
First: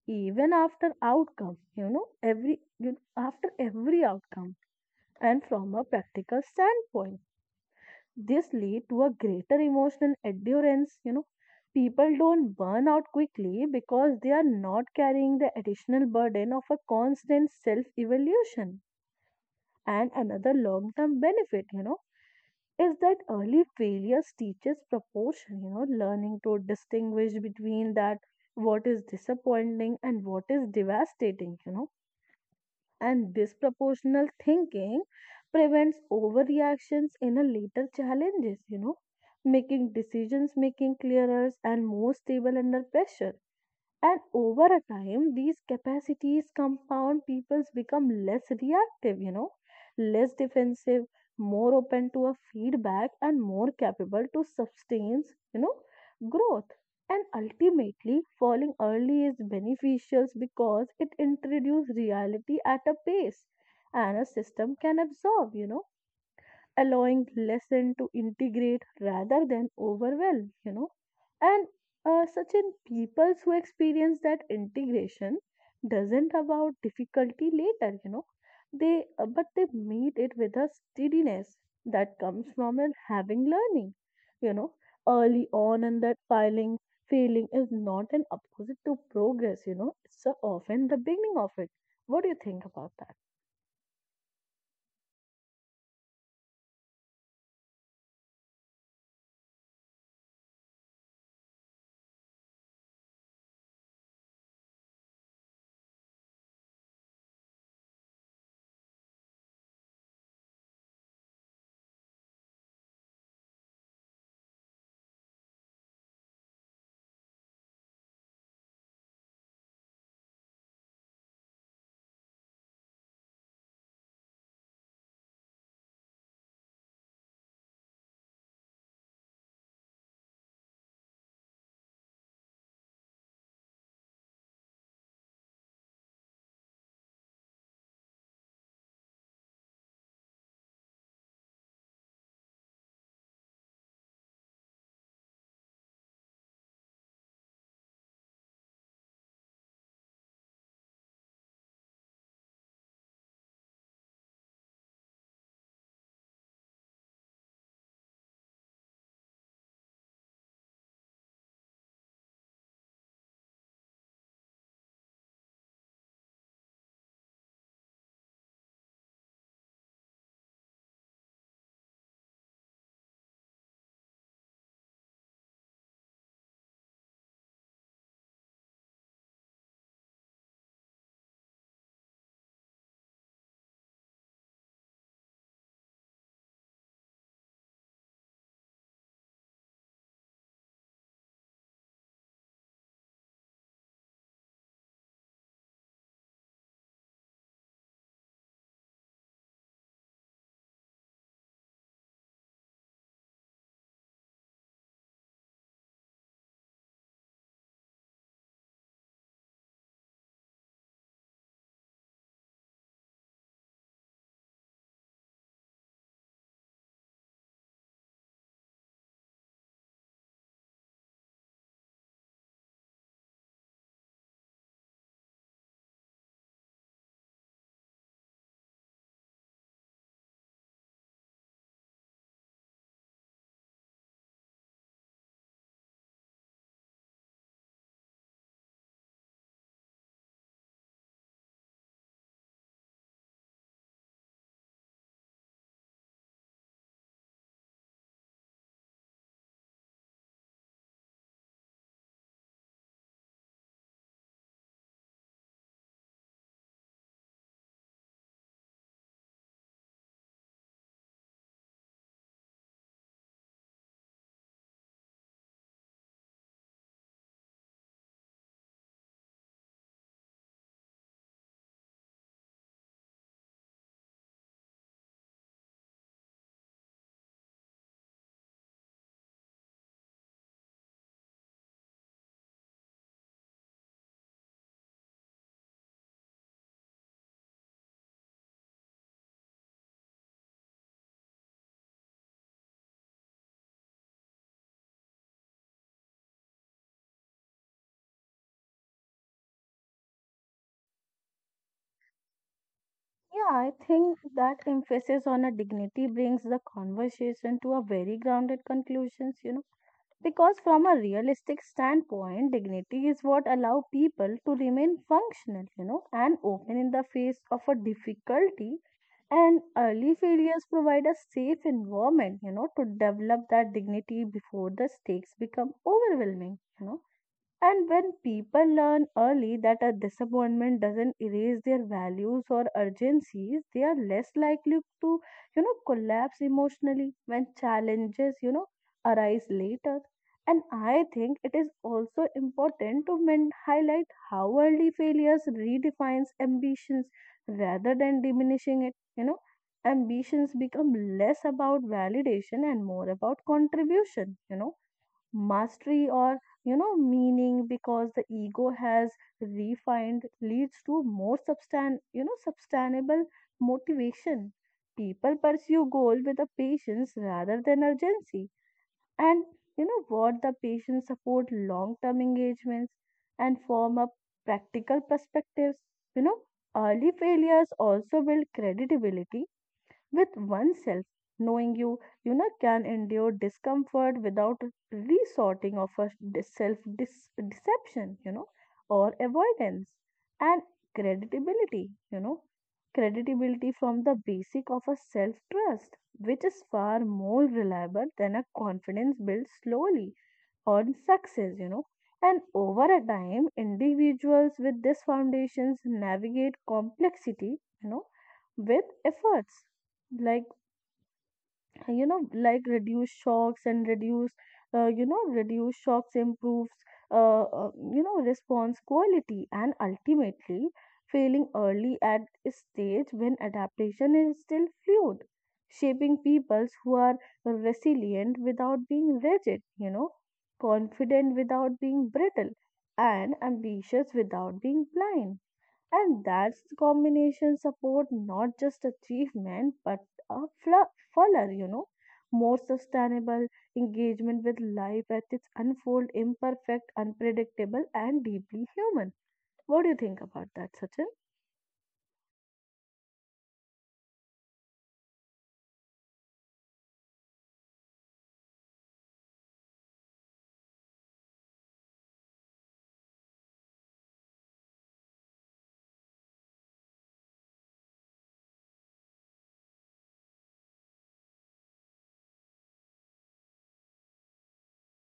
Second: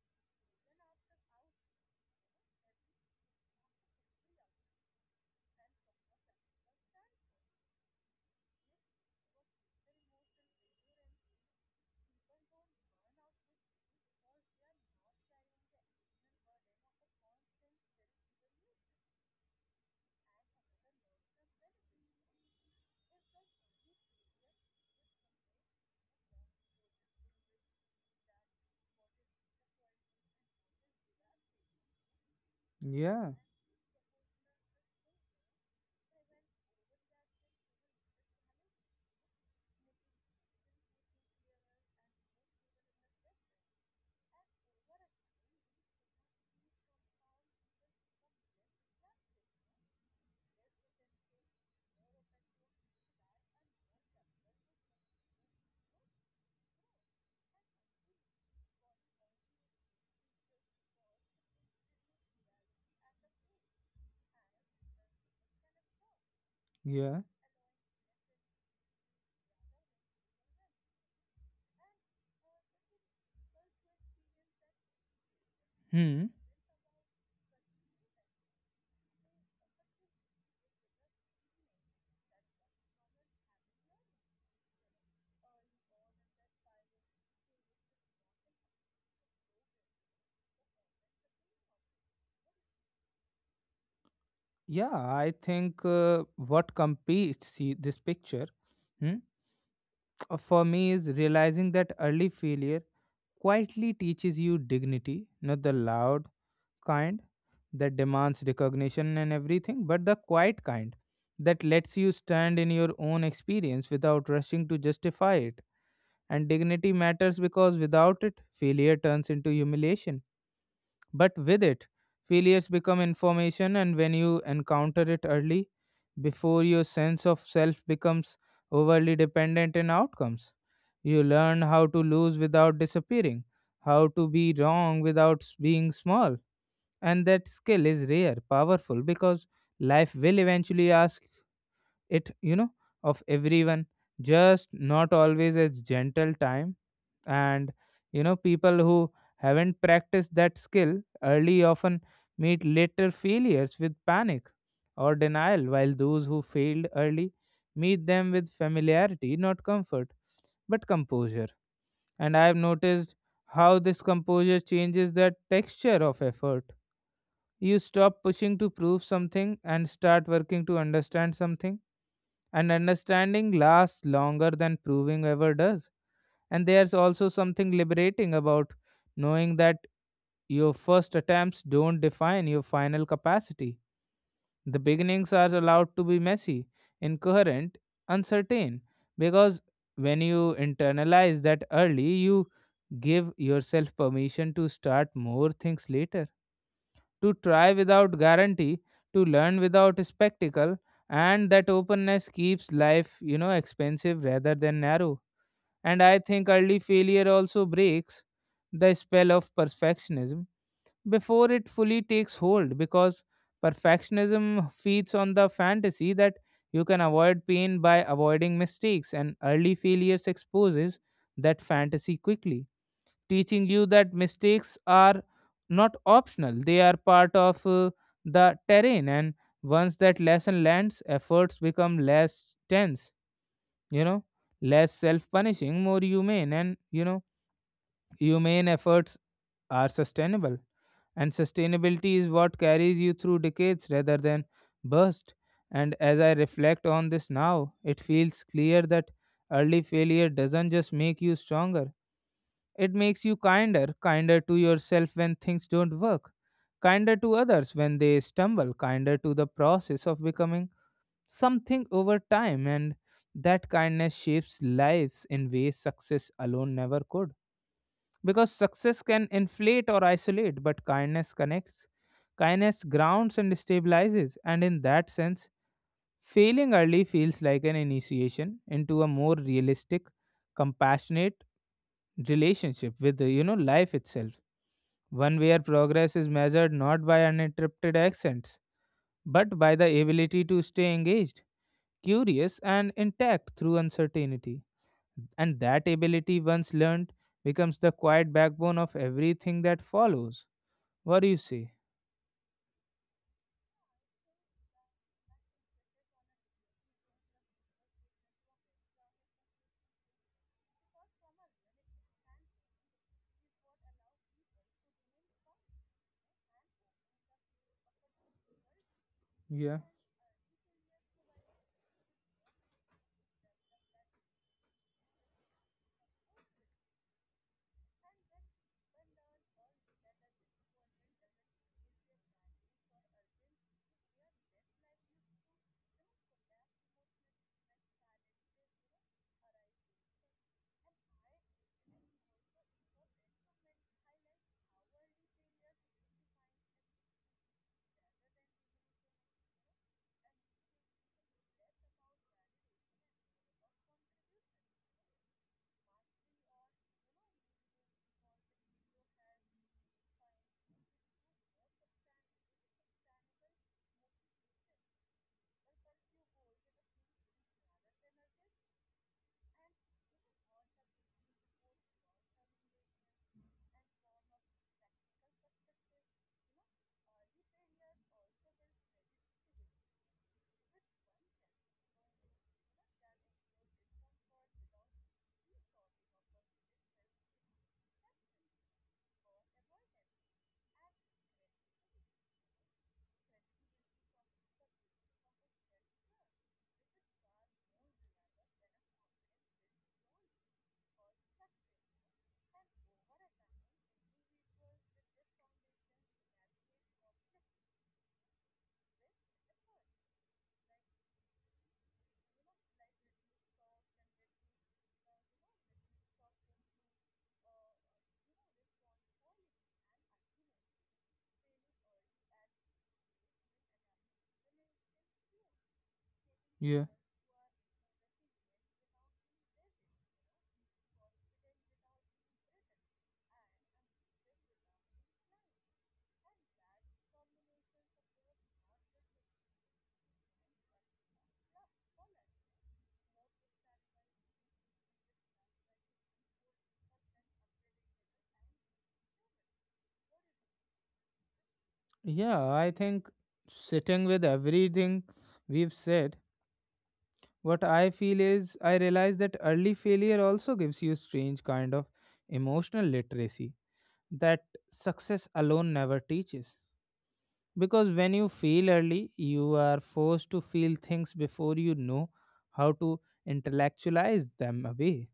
B: even after outcome, every you, after every outcome. And from a practical standpoint, this lead to a greater emotional endurance, people don't burn out quickly because they are not carrying the additional burden of a constant self evaluation. And another long term benefit, is that early failures teaches proportion, learning to distinguish between that what is disappointing and what is devastating,
A: yeah
B: and disproportional thinking prevents overreactions in a later challenges, making decisions making clearer and more stable under pressure. And over a time, these capacities compound, peoples become less reactive, less defensive, more open to a feedback, and more capable to sustain, you know, growth. And ultimately, falling early is beneficial because it introduces reality at a pace and a system can absorb,
A: yeah
B: allowing lesson to integrate rather than overwhelm, and such in peoples who experience that integration
A: Hmm.
B: doesn't about difficulty later, they but they meet it with a steadiness that comes from an having learning, you know early on, and that filing failing is not an opposite to progress, it's often the beginning of it. What do you think about that?
A: Yeah, I think what completes see this picture. Hmm. For me is realizing that early failure quietly teaches you dignity, not the loud kind that demands recognition and everything, but the quiet kind that lets you stand in your own experience without rushing to justify it. And dignity matters because without it, failure turns into humiliation, but with it, failures become information. And when you encounter it early, before your sense of self becomes overly dependent in outcomes, you learn how to lose without disappearing, how to be wrong without being small. And that skill is rare, powerful, because life will eventually ask it, you know, of everyone, just not always as gentle time. And you know, people who haven't practiced that skill early often meet later failures with panic or denial, while those who failed early meet them with familiarity, not comfort, but composure. And I have noticed how this composure changes the texture of effort. You stop pushing to prove something and start working to understand something, and understanding lasts longer than proving ever does. And there's also something liberating about knowing that your first attempts don't define your final capacity. The beginnings are allowed to be messy, incoherent, uncertain, because when you internalize that early, you give yourself permission to start more things later, to try without guarantee, to learn without spectacle, and that openness keeps life, you know, expensive rather than narrow. And I think early failure also breaks the spell of perfectionism before it fully takes hold, because perfectionism feeds on the fantasy that you can avoid pain by avoiding mistakes, and early failures exposes that fantasy quickly, teaching you that mistakes are not optional, they are part of, the terrain. And once that lesson lands, efforts become less tense, you know, less self-punishing, more humane. And you know, humane efforts are sustainable, and sustainability is what carries you through decades rather than burst. And as I reflect on this now, it feels clear that early failure doesn't just make you stronger, it makes you kinder, kinder to yourself when things don't work, kinder to others when they stumble, kinder to the process of becoming something over time. And that kindness shapes lives in ways success alone never could, because success can inflate or isolate, but kindness connects, kindness grounds and stabilizes. And in that sense, failing early feels like an initiation into a more realistic, compassionate relationship with the, you know, life itself, one where progress is measured not by uninterrupted accents but by the ability to stay engaged, curious, and intact through uncertainty. And that ability, once learned, becomes the quiet backbone of everything that follows. What do you say?
B: Yeah, I think that emphasis on a dignity brings the conversation to a very grounded conclusions, because from a realistic standpoint, dignity is what allow people to remain functional, and open in the face of a difficulty, and
A: Yeah,
B: early failures provide a safe environment, to develop that dignity before the stakes become overwhelming, And when people learn early that a disappointment doesn't erase their values or urgencies, they are less likely to, collapse emotionally when challenges, arise later. And I think it is also important to highlight how early failures redefines ambitions rather than diminishing it. You know, ambitions become less about validation and more about contribution. Mastery or meaning, because the ego has refined leads to more substan sustainable motivation. People pursue goal with a patience rather than urgency, and what the patients support long term engagements. And form up practical perspectives, you know early failures also build credibility with oneself, knowing you you know can endure discomfort without resorting of a self deception, or avoidance. And credibility, you know credibility from the basic of a self trust, which is far more reliable than a confidence built slowly on success, And over a time, individuals with these foundations navigate complexity, you know, with efforts. Like like reduce shocks and reduce reduce shocks improves uh, uh, response quality. And ultimately failing early at a stage when adaptation is still fluid shaping peoples
A: yeah,
B: who are resilient without being rigid, confident without being brittle, and ambitious without being blind. And that's the combination support not just achievement but a fuller, more sustainable engagement with life at its unfold, imperfect, unpredictable, and deeply human. What do you think about that, Sachin?
A: Yeah, I think sitting with everything we've said, what I feel is I realize that early failure also gives you a strange kind of emotional literacy that success alone never teaches. Because when you feel early, you are forced to feel things before you know how to intellectualize them away.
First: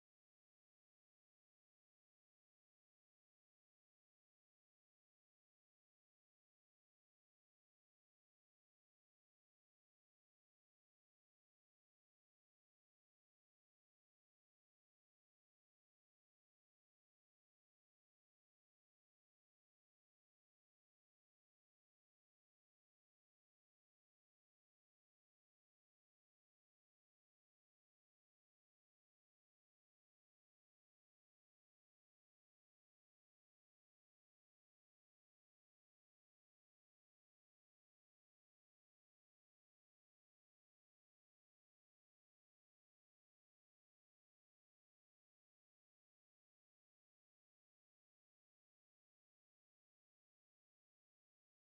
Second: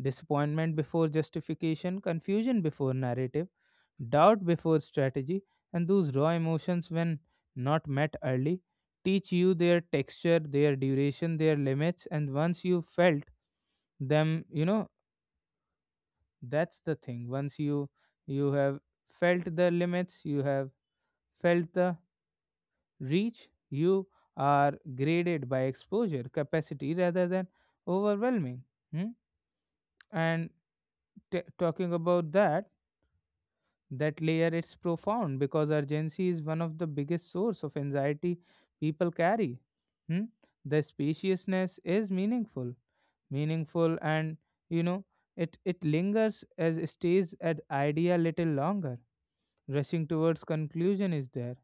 A: Disappointment before justification, confusion before narrative, doubt before strategy, and those raw emotions, when not met early, teach you their texture, their duration, their limits. And once you felt them, you know, that's the thing. Once you have felt the limits, you have felt the reach, you are graded by exposure capacity rather than overwhelming. Hmm? And talking about that layer it's profound because urgency is one of the biggest source of anxiety people carry. hmm? The spaciousness is meaningful, meaningful, and you know it lingers as stays at idea little longer, rushing towards conclusion is there,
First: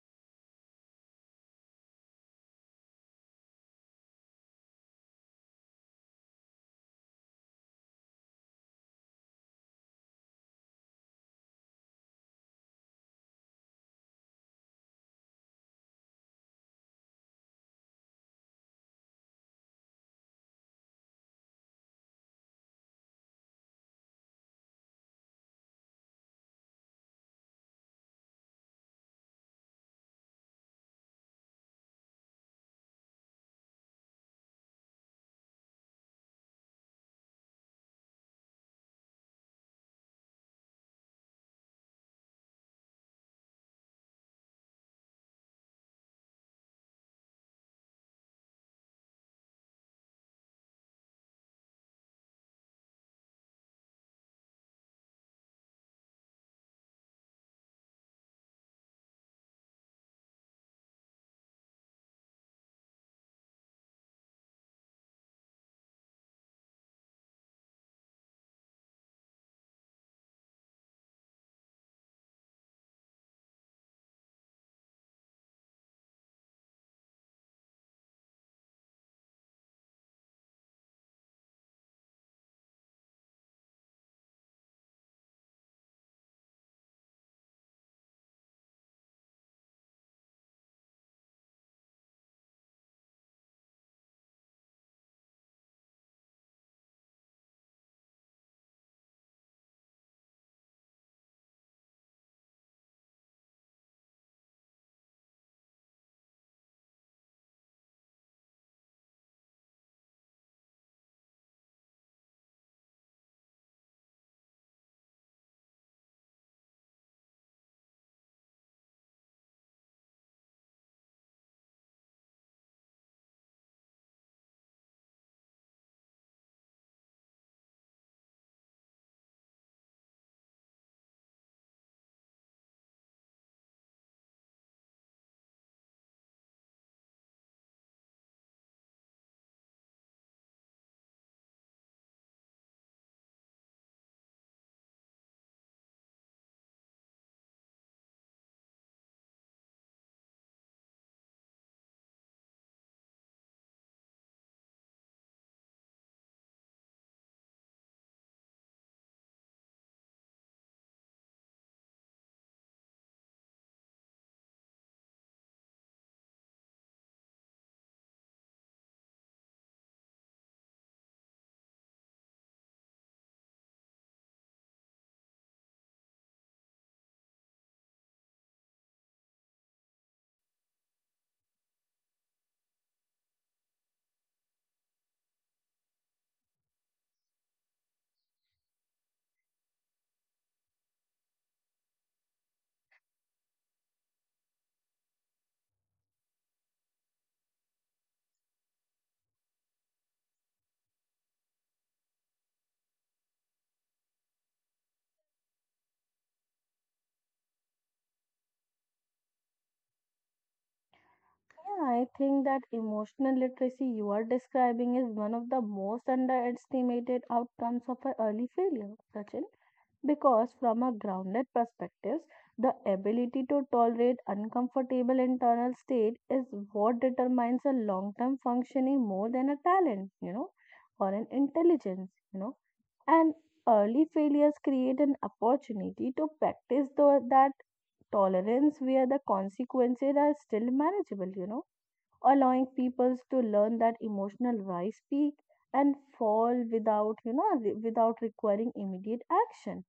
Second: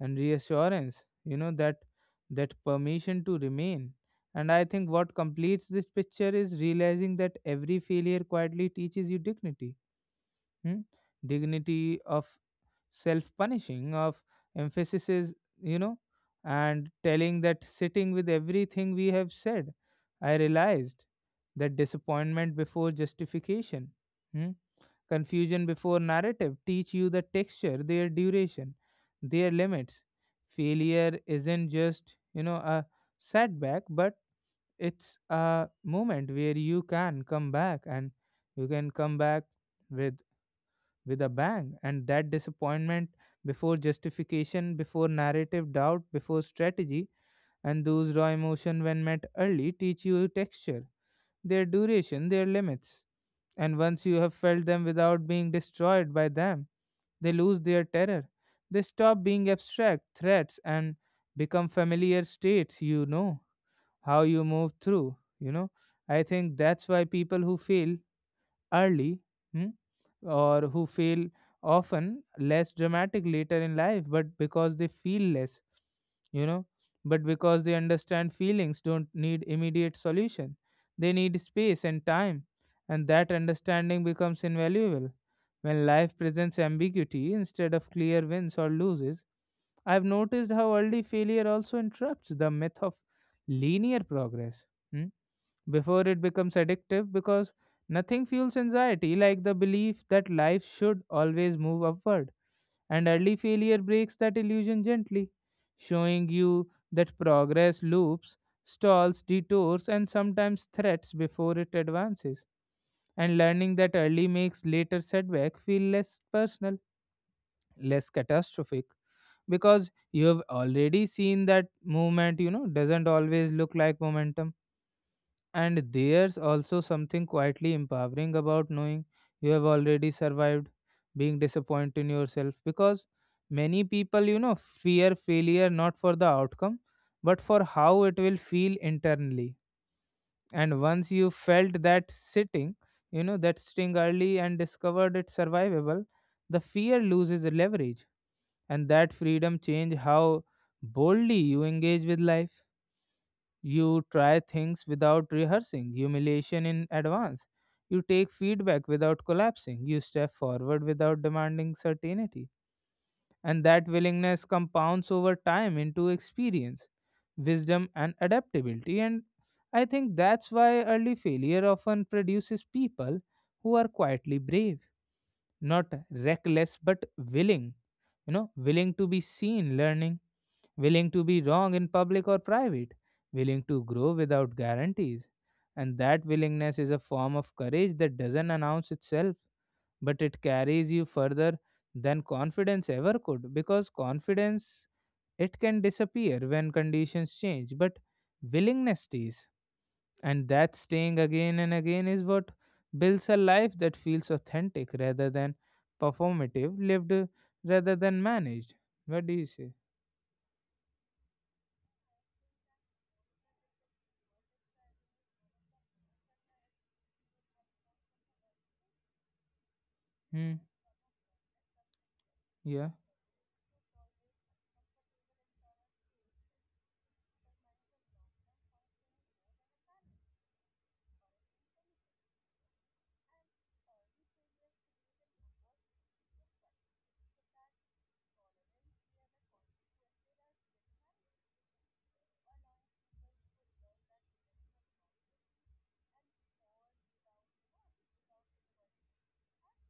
A: and reassurance, you know, that that permission to remain. And I think what completes this picture is realizing that every failure quietly teaches you dignity. hmm? Dignity of self punishing of emphasis is, you know, and telling that sitting with everything we have said, I realized that disappointment before justification. Hmm. Confusion before narrative teach you the texture, their duration, their limits. Failure isn't just, you know, a setback, but it's a moment where you can come back and you can come back with with a bang, and that disappointment before justification before narrative, doubt before strategy, and those raw emotion when met early teach you texture, their duration, their limits. And once you have felt them without being destroyed by them, they lose their terror. They stop being abstract threats and become familiar states, you know how you move through, you know. I think that's why people who fail early, hmm, or who fail often less dramatic later in life, but because they feel less, you know, but because they understand feelings don't need immediate solution. They need space and time, and that understanding becomes invaluable. When life presents ambiguity instead of clear wins or loses, I've noticed how early failure also interrupts the myth of linear progress. Hmm. Before it becomes addictive, because nothing fuels anxiety like the belief that life should always move upward. And early failure breaks that illusion gently, showing you that progress loops, stalls, detours, and sometimes threats before it advances. And learning that early makes later setback feel less personal, less catastrophic, because you have already seen that movement, you know, doesn't always look like momentum. And there's also something quietly empowering about knowing you have already survived being disappointed in yourself, because many people, you know, fear failure not for the outcome but for how it will feel internally. And once you felt that sitting, you know, that sting early and discovered it survivable, the fear loses leverage, and that freedom change how boldly you engage with life. You try things without rehearsing humiliation in advance. You take feedback without collapsing. You step forward without demanding certainty. And that willingness compounds over time into experience, wisdom, and adaptability. And I think that's why early failure often produces people who are quietly brave, not reckless, but willing, you know, willing to be seen, learning, willing to be wrong in public or private, willing to grow without guarantees. And that willingness is a form of courage that doesn't announce itself, but it carries you further than confidence ever could, because confidence it can disappear when conditions change, but willingness stays. And that staying again and again is what builds a life that feels authentic rather than performative, lived rather than managed. What do you say?
B: Yeah, I think that emotional literacy you are describing is one of the most underestimated outcomes of an early failure, Sachin. Because
A: Hmm.
B: from a grounded perspective, the
A: Yeah.
B: ability to tolerate uncomfortable internal state is what determines a long-term functioning more than a talent, or an intelligence, And early failures create an opportunity to practice though that tolerance where the consequences are still manageable, allowing people to learn that emotional rise, peak, and fall without, without requiring immediate action,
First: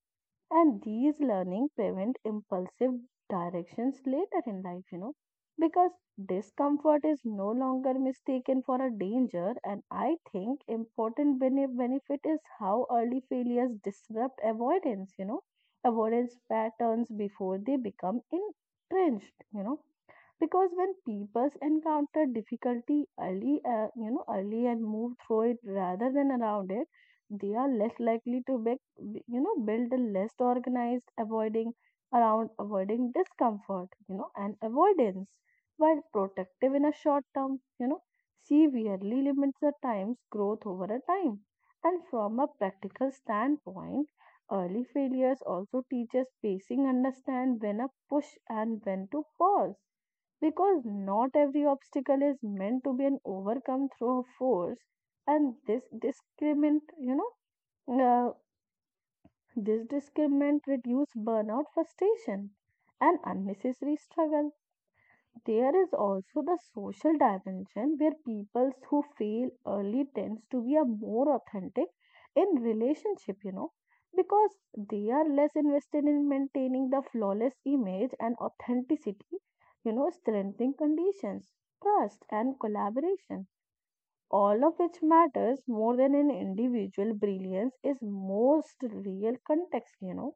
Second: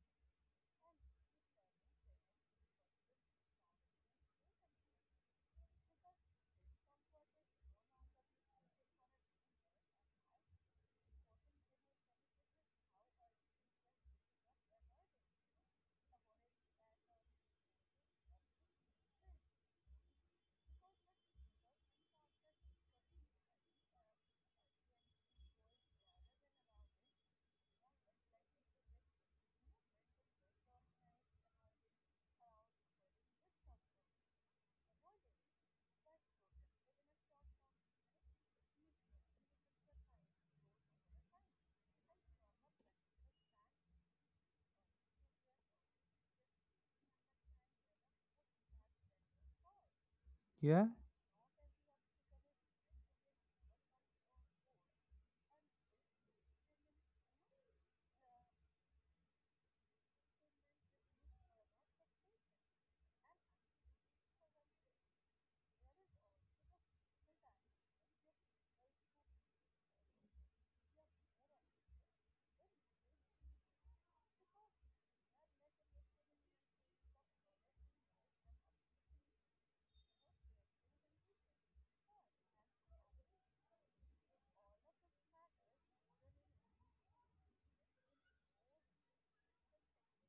B: and these learning prevent impulsive directions later in life, because discomfort is no longer mistaken for a danger. And I think important benefit is how early failures disrupt avoidance, avoidance patterns before they become entrenched, because when people encounter difficulty early, early and move through it rather than around it, they are less likely to make build a less organized avoiding around avoiding discomfort, and avoidance, while protective in a short term, severely limits the time's growth over a time. And from a practical standpoint, early failures also teaches pacing, understand when a push and when to pause, because
A: Yeah.
B: not every obstacle is meant to be an overcome through a force. And this discriminant, now, this discernment reduces burnout, frustration, and unnecessary struggle. There is also the social dimension where people who fail early tends to be a more authentic in relationship, because they are less invested in maintaining the flawless image, and authenticity, strengthening conditions, trust, and collaboration, all of which matters more than an individual brilliance is most real context,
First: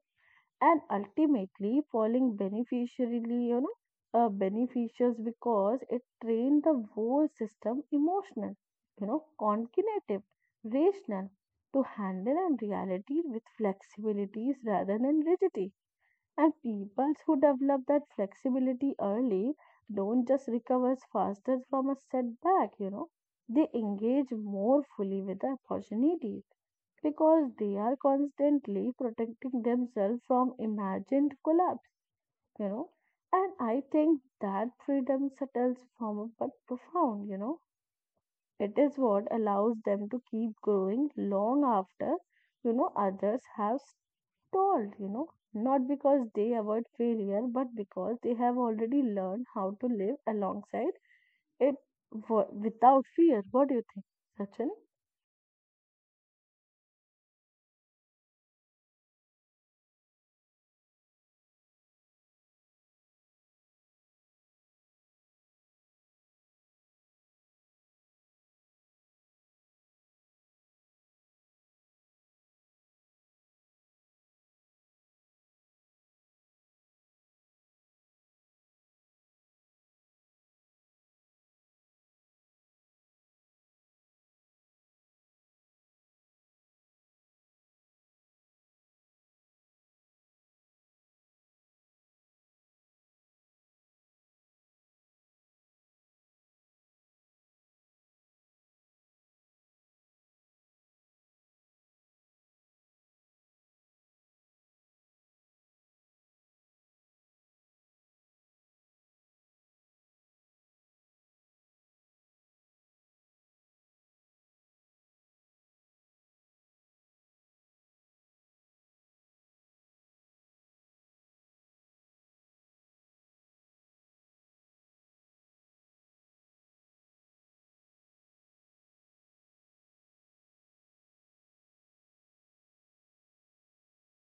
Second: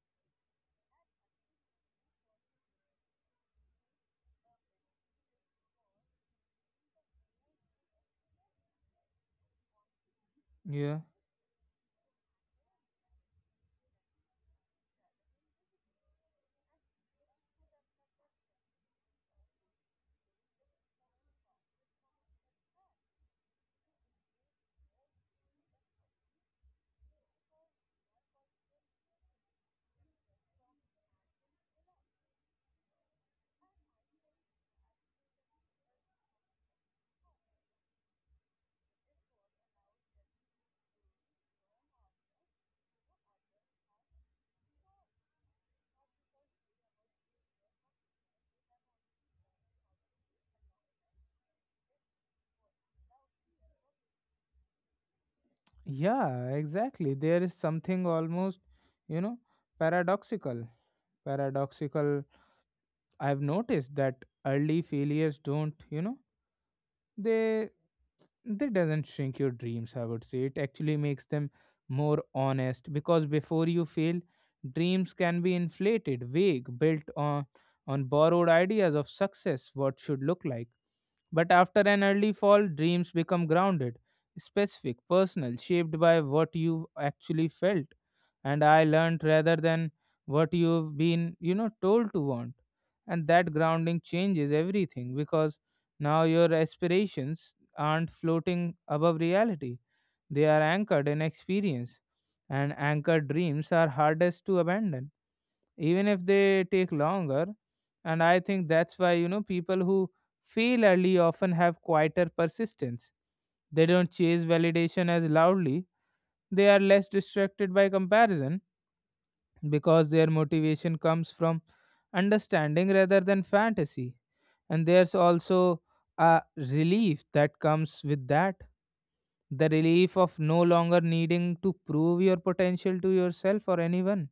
B: and ultimately falling beneficially, beneficials because it trained the whole system emotional, cognitive,
A: Yeah,
B: rational, to handle and reality with flexibilities rather than rigidity. And people who develop that flexibility early don't just recover faster from a setback, they engage more fully with the opportunities, because they are constantly protecting themselves from imagined collapse, you know. And I think that freedom settles from but profound, it is what allows them to keep growing long after, others have stalled, not because they avoid failure, but because they have already learned how to live alongside it without fear. What do you think, Sachin?
A: yeah, exactly. There is something almost, you know, paradoxical. Paradoxical. I've noticed that early failures don't, you know, they they doesn't shrink your dreams. I would say it actually makes them more honest, because before you fail, dreams can be inflated, vague, built on borrowed ideas of success, what should look like. But after an early fall, dreams become grounded, specific, personal, shaped by what you actually felt. And I learned rather than what you've been, you know, told to want. And that grounding changes everything because now your aspirations aren't floating above reality. They are anchored in experience, and anchored dreams are hardest to abandon, even if they take longer. And I think that's why, you know, people who fail early often have quieter persistence. They don't chase validation as loudly, they are less distracted by comparison, because their motivation comes from understanding rather than fantasy. And there's also a relief that comes with that, the relief of no longer needing to prove your potential to yourself or anyone,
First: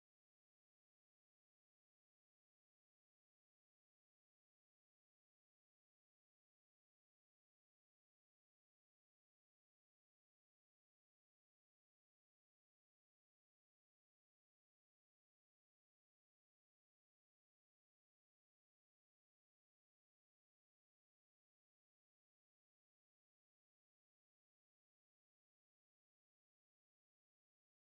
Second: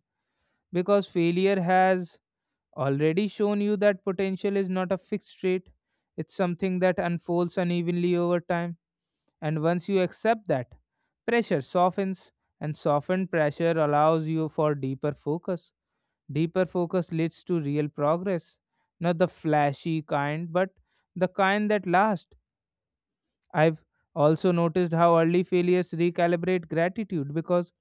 A: because failure has already shown you that potential is not a fixed rate, it's something that unfolds unevenly over time. And once you accept that, pressure softens, and softened pressure allows you for deeper focus. Deeper focus leads to real progress, not the flashy kind, but the kind that lasts. I've also noticed how early failures recalibrate gratitude, because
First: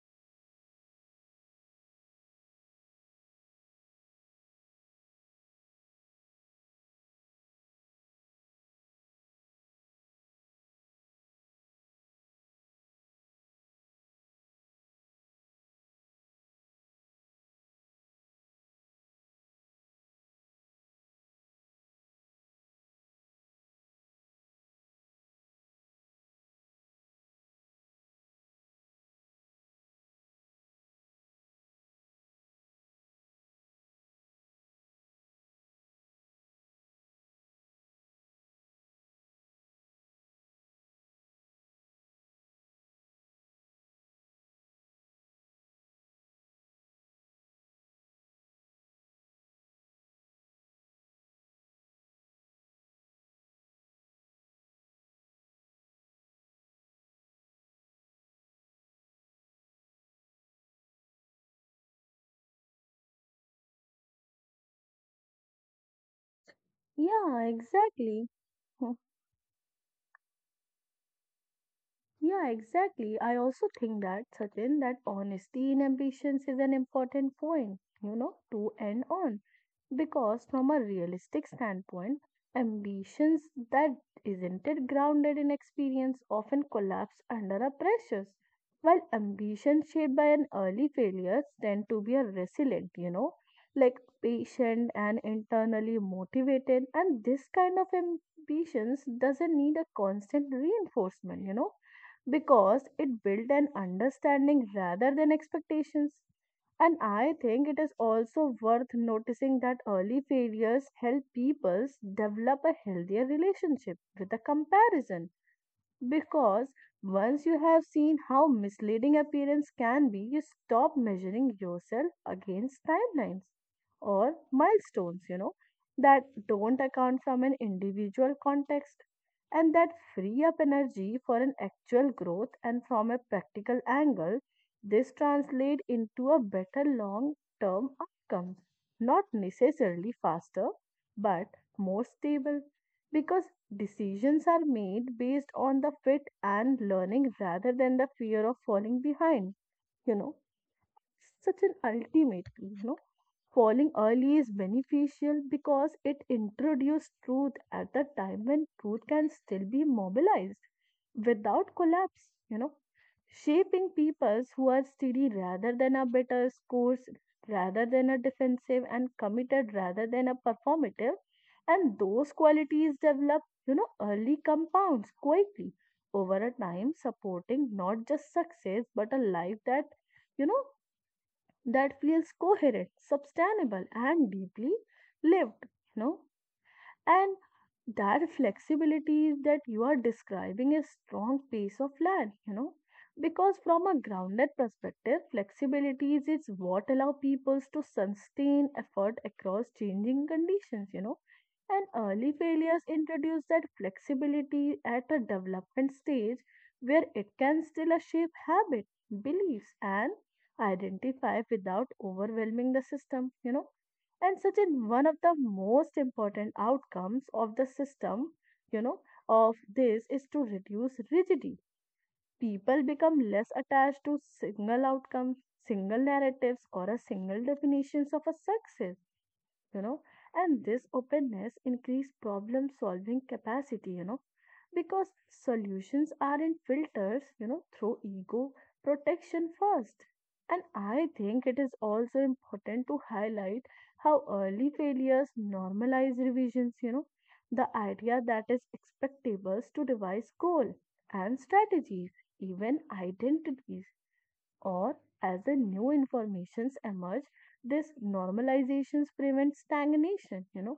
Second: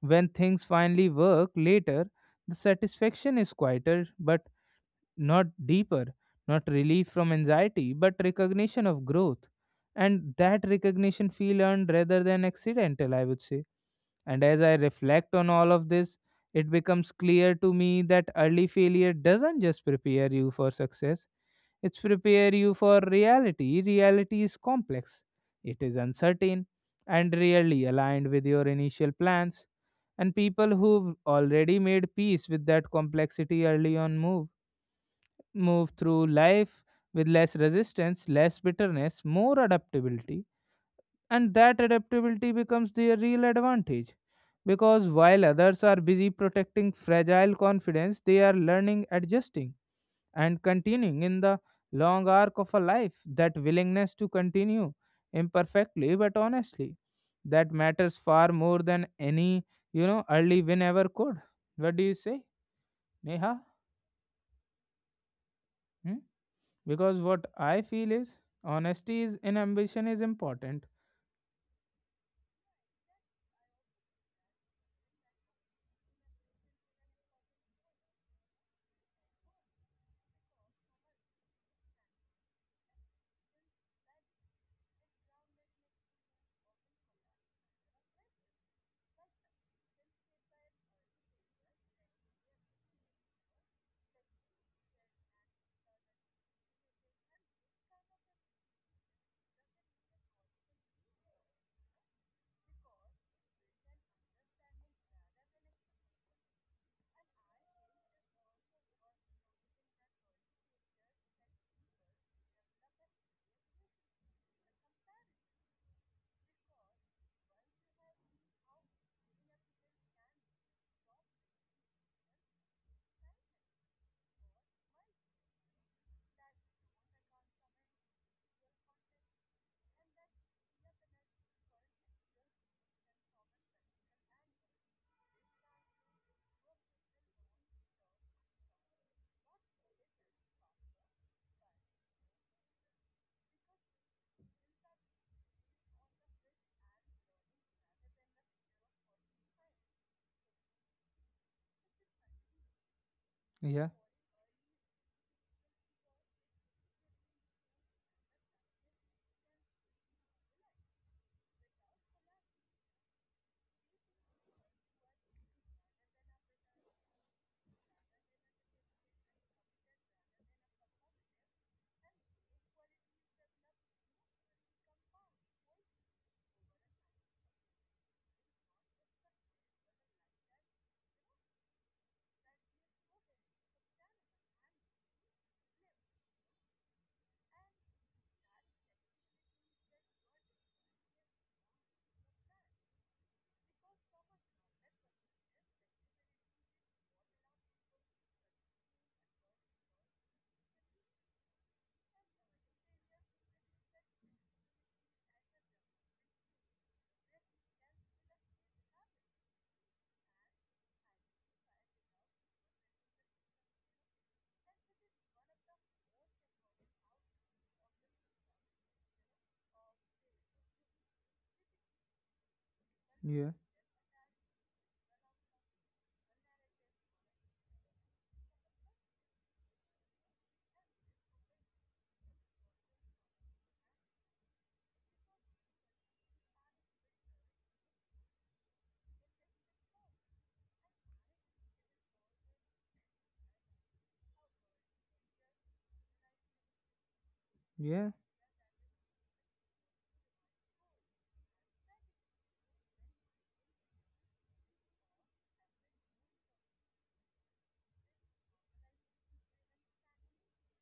A: when things finally work later, the satisfaction is quieter but not deeper, not relief from anxiety, but recognition of growth. And that recognition feel earned rather than accidental, I would say. And as I reflect on all of this, it becomes clear to me that early failure doesn't just prepare you for success, it's prepare you for reality. Reality is complex, it is uncertain, and rarely aligned with your initial plans. And people who've already made peace with that complexity early on move through life with less resistance, less bitterness, more adaptability, and that adaptability becomes their real advantage. Because while others are busy protecting fragile confidence, they are learning, adjusting, and continuing in the long arc of a life. That willingness to continue imperfectly but honestly, that matters far more than any, you know, early win ever could. What do you say, Neha? Hmm? Because
B: Yeah,
A: what I feel
B: exactly.
A: is
B: Hmm.
A: honesty is in ambition is important.
B: Yeah, exactly. I also think that, Sachin, that honesty in ambitions is an important point, to end on. Because from a realistic standpoint, ambitions that isn't it grounded in experience often collapse under a pressures, while ambitions shaped by an early failures tend to be a resilient, like patient and internally motivated, and this kind of ambitions doesn't need a constant reinforcement, because it built an understanding rather than expectations and I think it is also worth noticing that early failures help people develop a healthier relationship with the comparison. Because once you have seen how misleading appearance can be, you stop measuring yourself against timelines or milestones, that don't account from an individual context and that free up energy for an actual growth and from a practical angle this translates into a better long term outcomes not necessarily faster but more stable because decisions are made based on the fit and learning rather than the fear of falling behind you know such an ultimate you know
A: yeah
B: Falling early is beneficial because it introduces truth at the time when truth can still be mobilized without collapse, shaping peoples who are steady rather than a bitter scores, rather than a defensive and committed rather than a performative. And those qualities develop, early compounds quietly over a time, supporting not just success but a life you know, that feels coherent, sustainable, and deeply lived. You know, and that flexibility that you are describing is strong piece of land, because from a grounded perspective, flexibility is it's what allow peoples to sustain effort across changing conditions. And early failures introduce that flexibility at a development stage where it can still shape habit, beliefs, and identify without overwhelming the system, you know and such an one of the most important outcomes of the system you know of this is to reduce rigidity. People become
A: yeah
B: less attached to single outcomes, single narratives, or a single definitions of a success you know and this openness increase problem solving capacity, because solutions aren't filters through ego protection first. And I think it is also important to highlight how early failures normalize revisions, the
A: yeah
B: idea that is expectables to revise goal and strategies, even identities, or as the new informations emerge, this normalizations prevents stagnation,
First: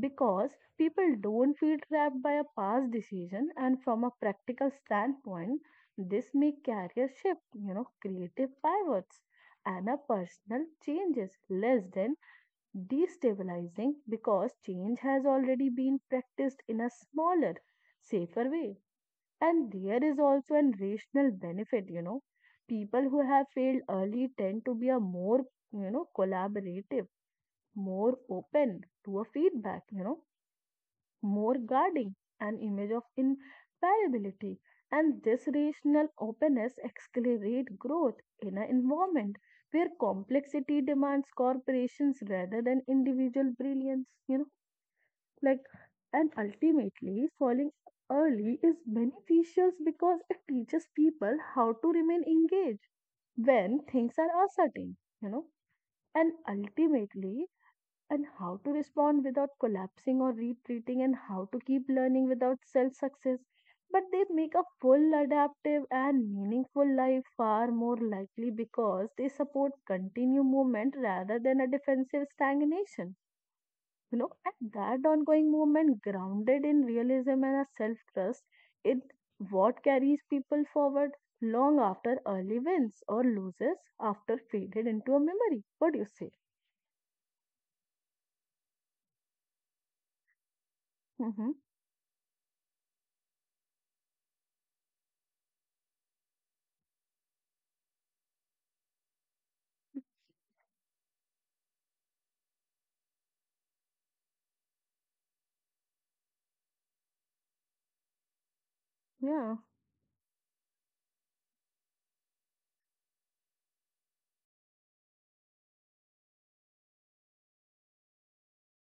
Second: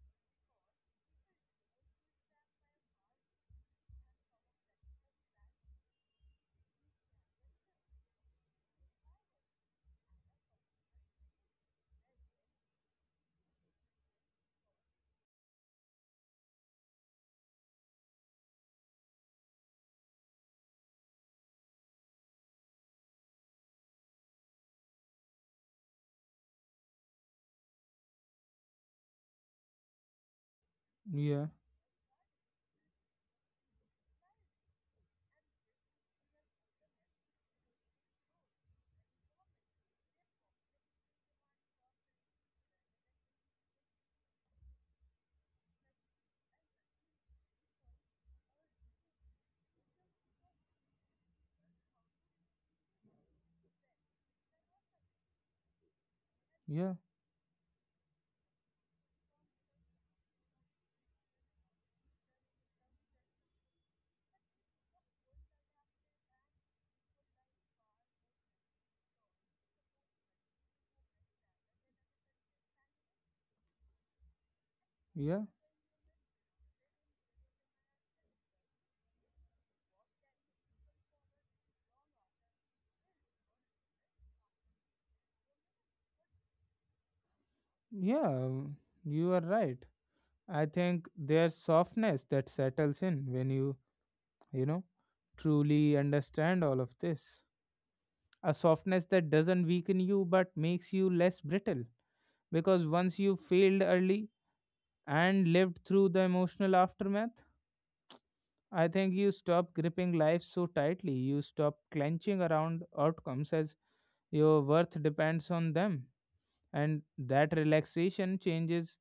B: because people don't feel trapped by a past decision and from a practical standpoint this may career shift, creative pivots and a personal changes less than destabilizing because change has already been practiced in a smaller safer way. And there is also an rational benefit, you know. People who have failed early tend to be a more, collaborative, more open to a feedback,
A: yeah
B: more guarding, an image of infallibility. And this rational openness accelerates growth in an environment where complexity demands corporations rather than individual brilliance, you know. Like, and ultimately, falling early is beneficial because it teaches people how to remain engaged when things are uncertain, you know, and
A: yeah
B: ultimately, and how to respond without collapsing or retreating, and how to keep learning without self success. But they make a full, adaptive, and meaningful life far more likely because they support continued movement rather than a defensive stagnation. And that
A: yeah
B: ongoing movement, grounded in realism and a self trust, it what carries people forward long after early wins or losses after faded into a memory. What do you say?
A: yeah you are right. I think there's
B: Mm-hmm.
A: softness that settles in when you know, truly understand all of this, a softness that doesn't weaken you but makes you less brittle. Because once you failed early and lived through the emotional aftermath, I think you
B: Yeah.
A: stop gripping life so tightly. You stop clenching around outcomes as your worth depends on them. And that relaxation changes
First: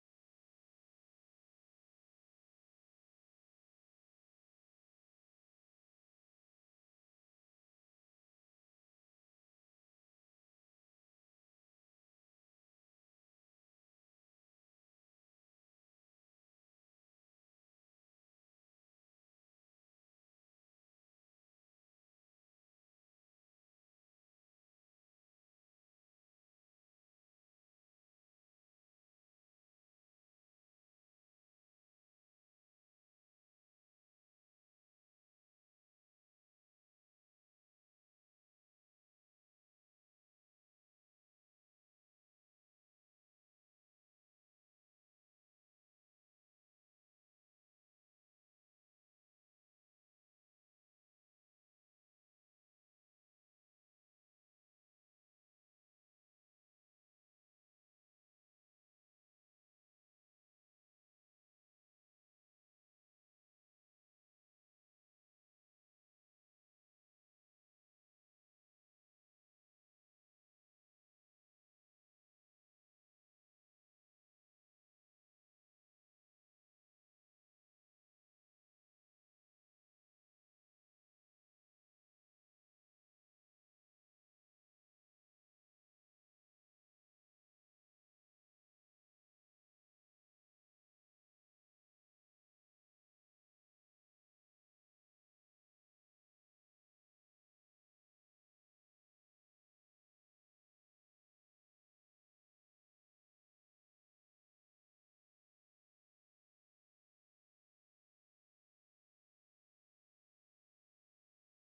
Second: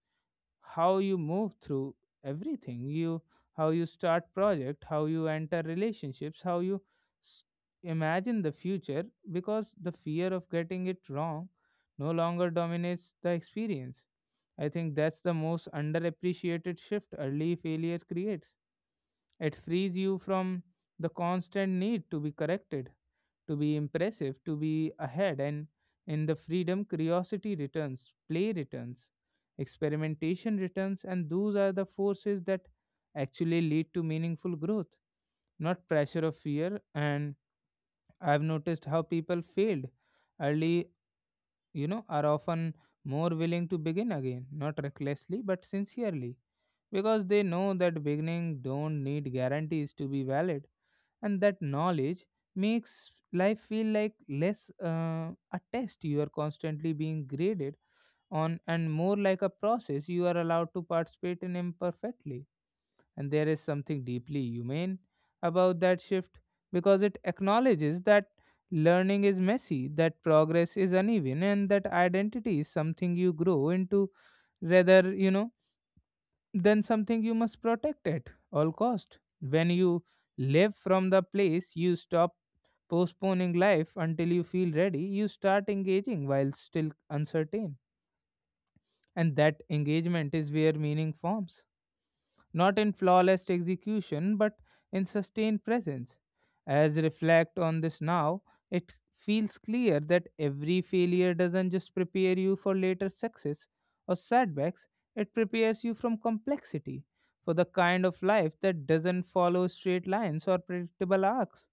A: how you move through everything. You how you start project, how you enter relationships, how you s- imagine the future, because the fear of getting it wrong no longer dominates the experience. I think that's the most underappreciated shift early failure creates, it frees you from the constant need to be corrected, to be impressive, to be ahead, and in the freedom, curiosity returns, play returns, experimentation returns, and those are the forces that actually lead to meaningful growth, not pressure of fear. And I've noticed how people failed early, you know, are often more willing to begin again, not recklessly, but sincerely, because they know that beginning don't need guarantees to be valid. And that knowledge makes life feel like less a test you are constantly being graded on, and more like a process you are allowed to participate in imperfectly. And there is something deeply humane about that shift, because it acknowledges that learning is messy, that progress is uneven, and that identity is something you grow into rather, you know, than something you must protect at all cost. When you live from the place, you stop postponing life until you feel ready, you start engaging while still uncertain. And that engagement is where meaning forms, not in flawless execution, but in sustained presence. As reflect on this now, it feels clear that every failure doesn't just prepare you for later success or setbacks, it prepares you from complexity for the kind of life that doesn't follow straight lines or predictable arcs.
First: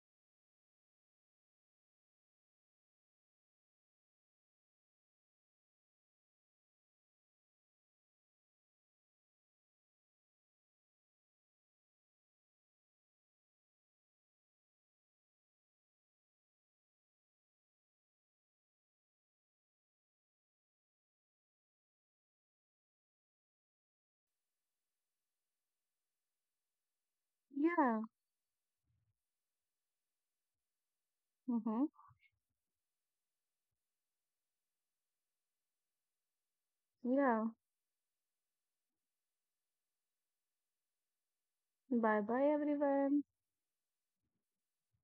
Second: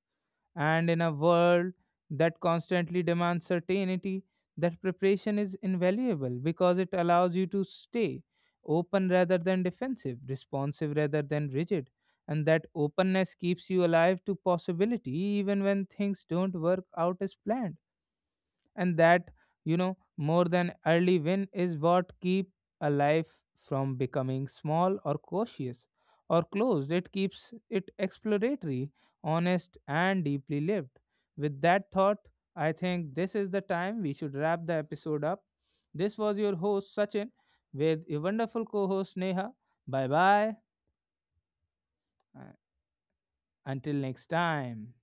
A: And in a world that constantly demands certainty, that preparation is invaluable because it allows you to stay open rather than defensive, responsive rather than rigid. And that openness keeps you alive to possibility even when things don't work out as planned. And that, you know, more than early win is what keep a life from becoming small or cautious or closed, it keeps it
B: Yeah.
A: exploratory, honest, and deeply lived. With
B: Mm-hmm.
A: that thought, I think this is the time we should wrap the episode up. This was your host Sachin,
B: Yeah.
A: with your wonderful co-host Neha. Bye bye.
B: Bye bye, everyone.
A: Until next time.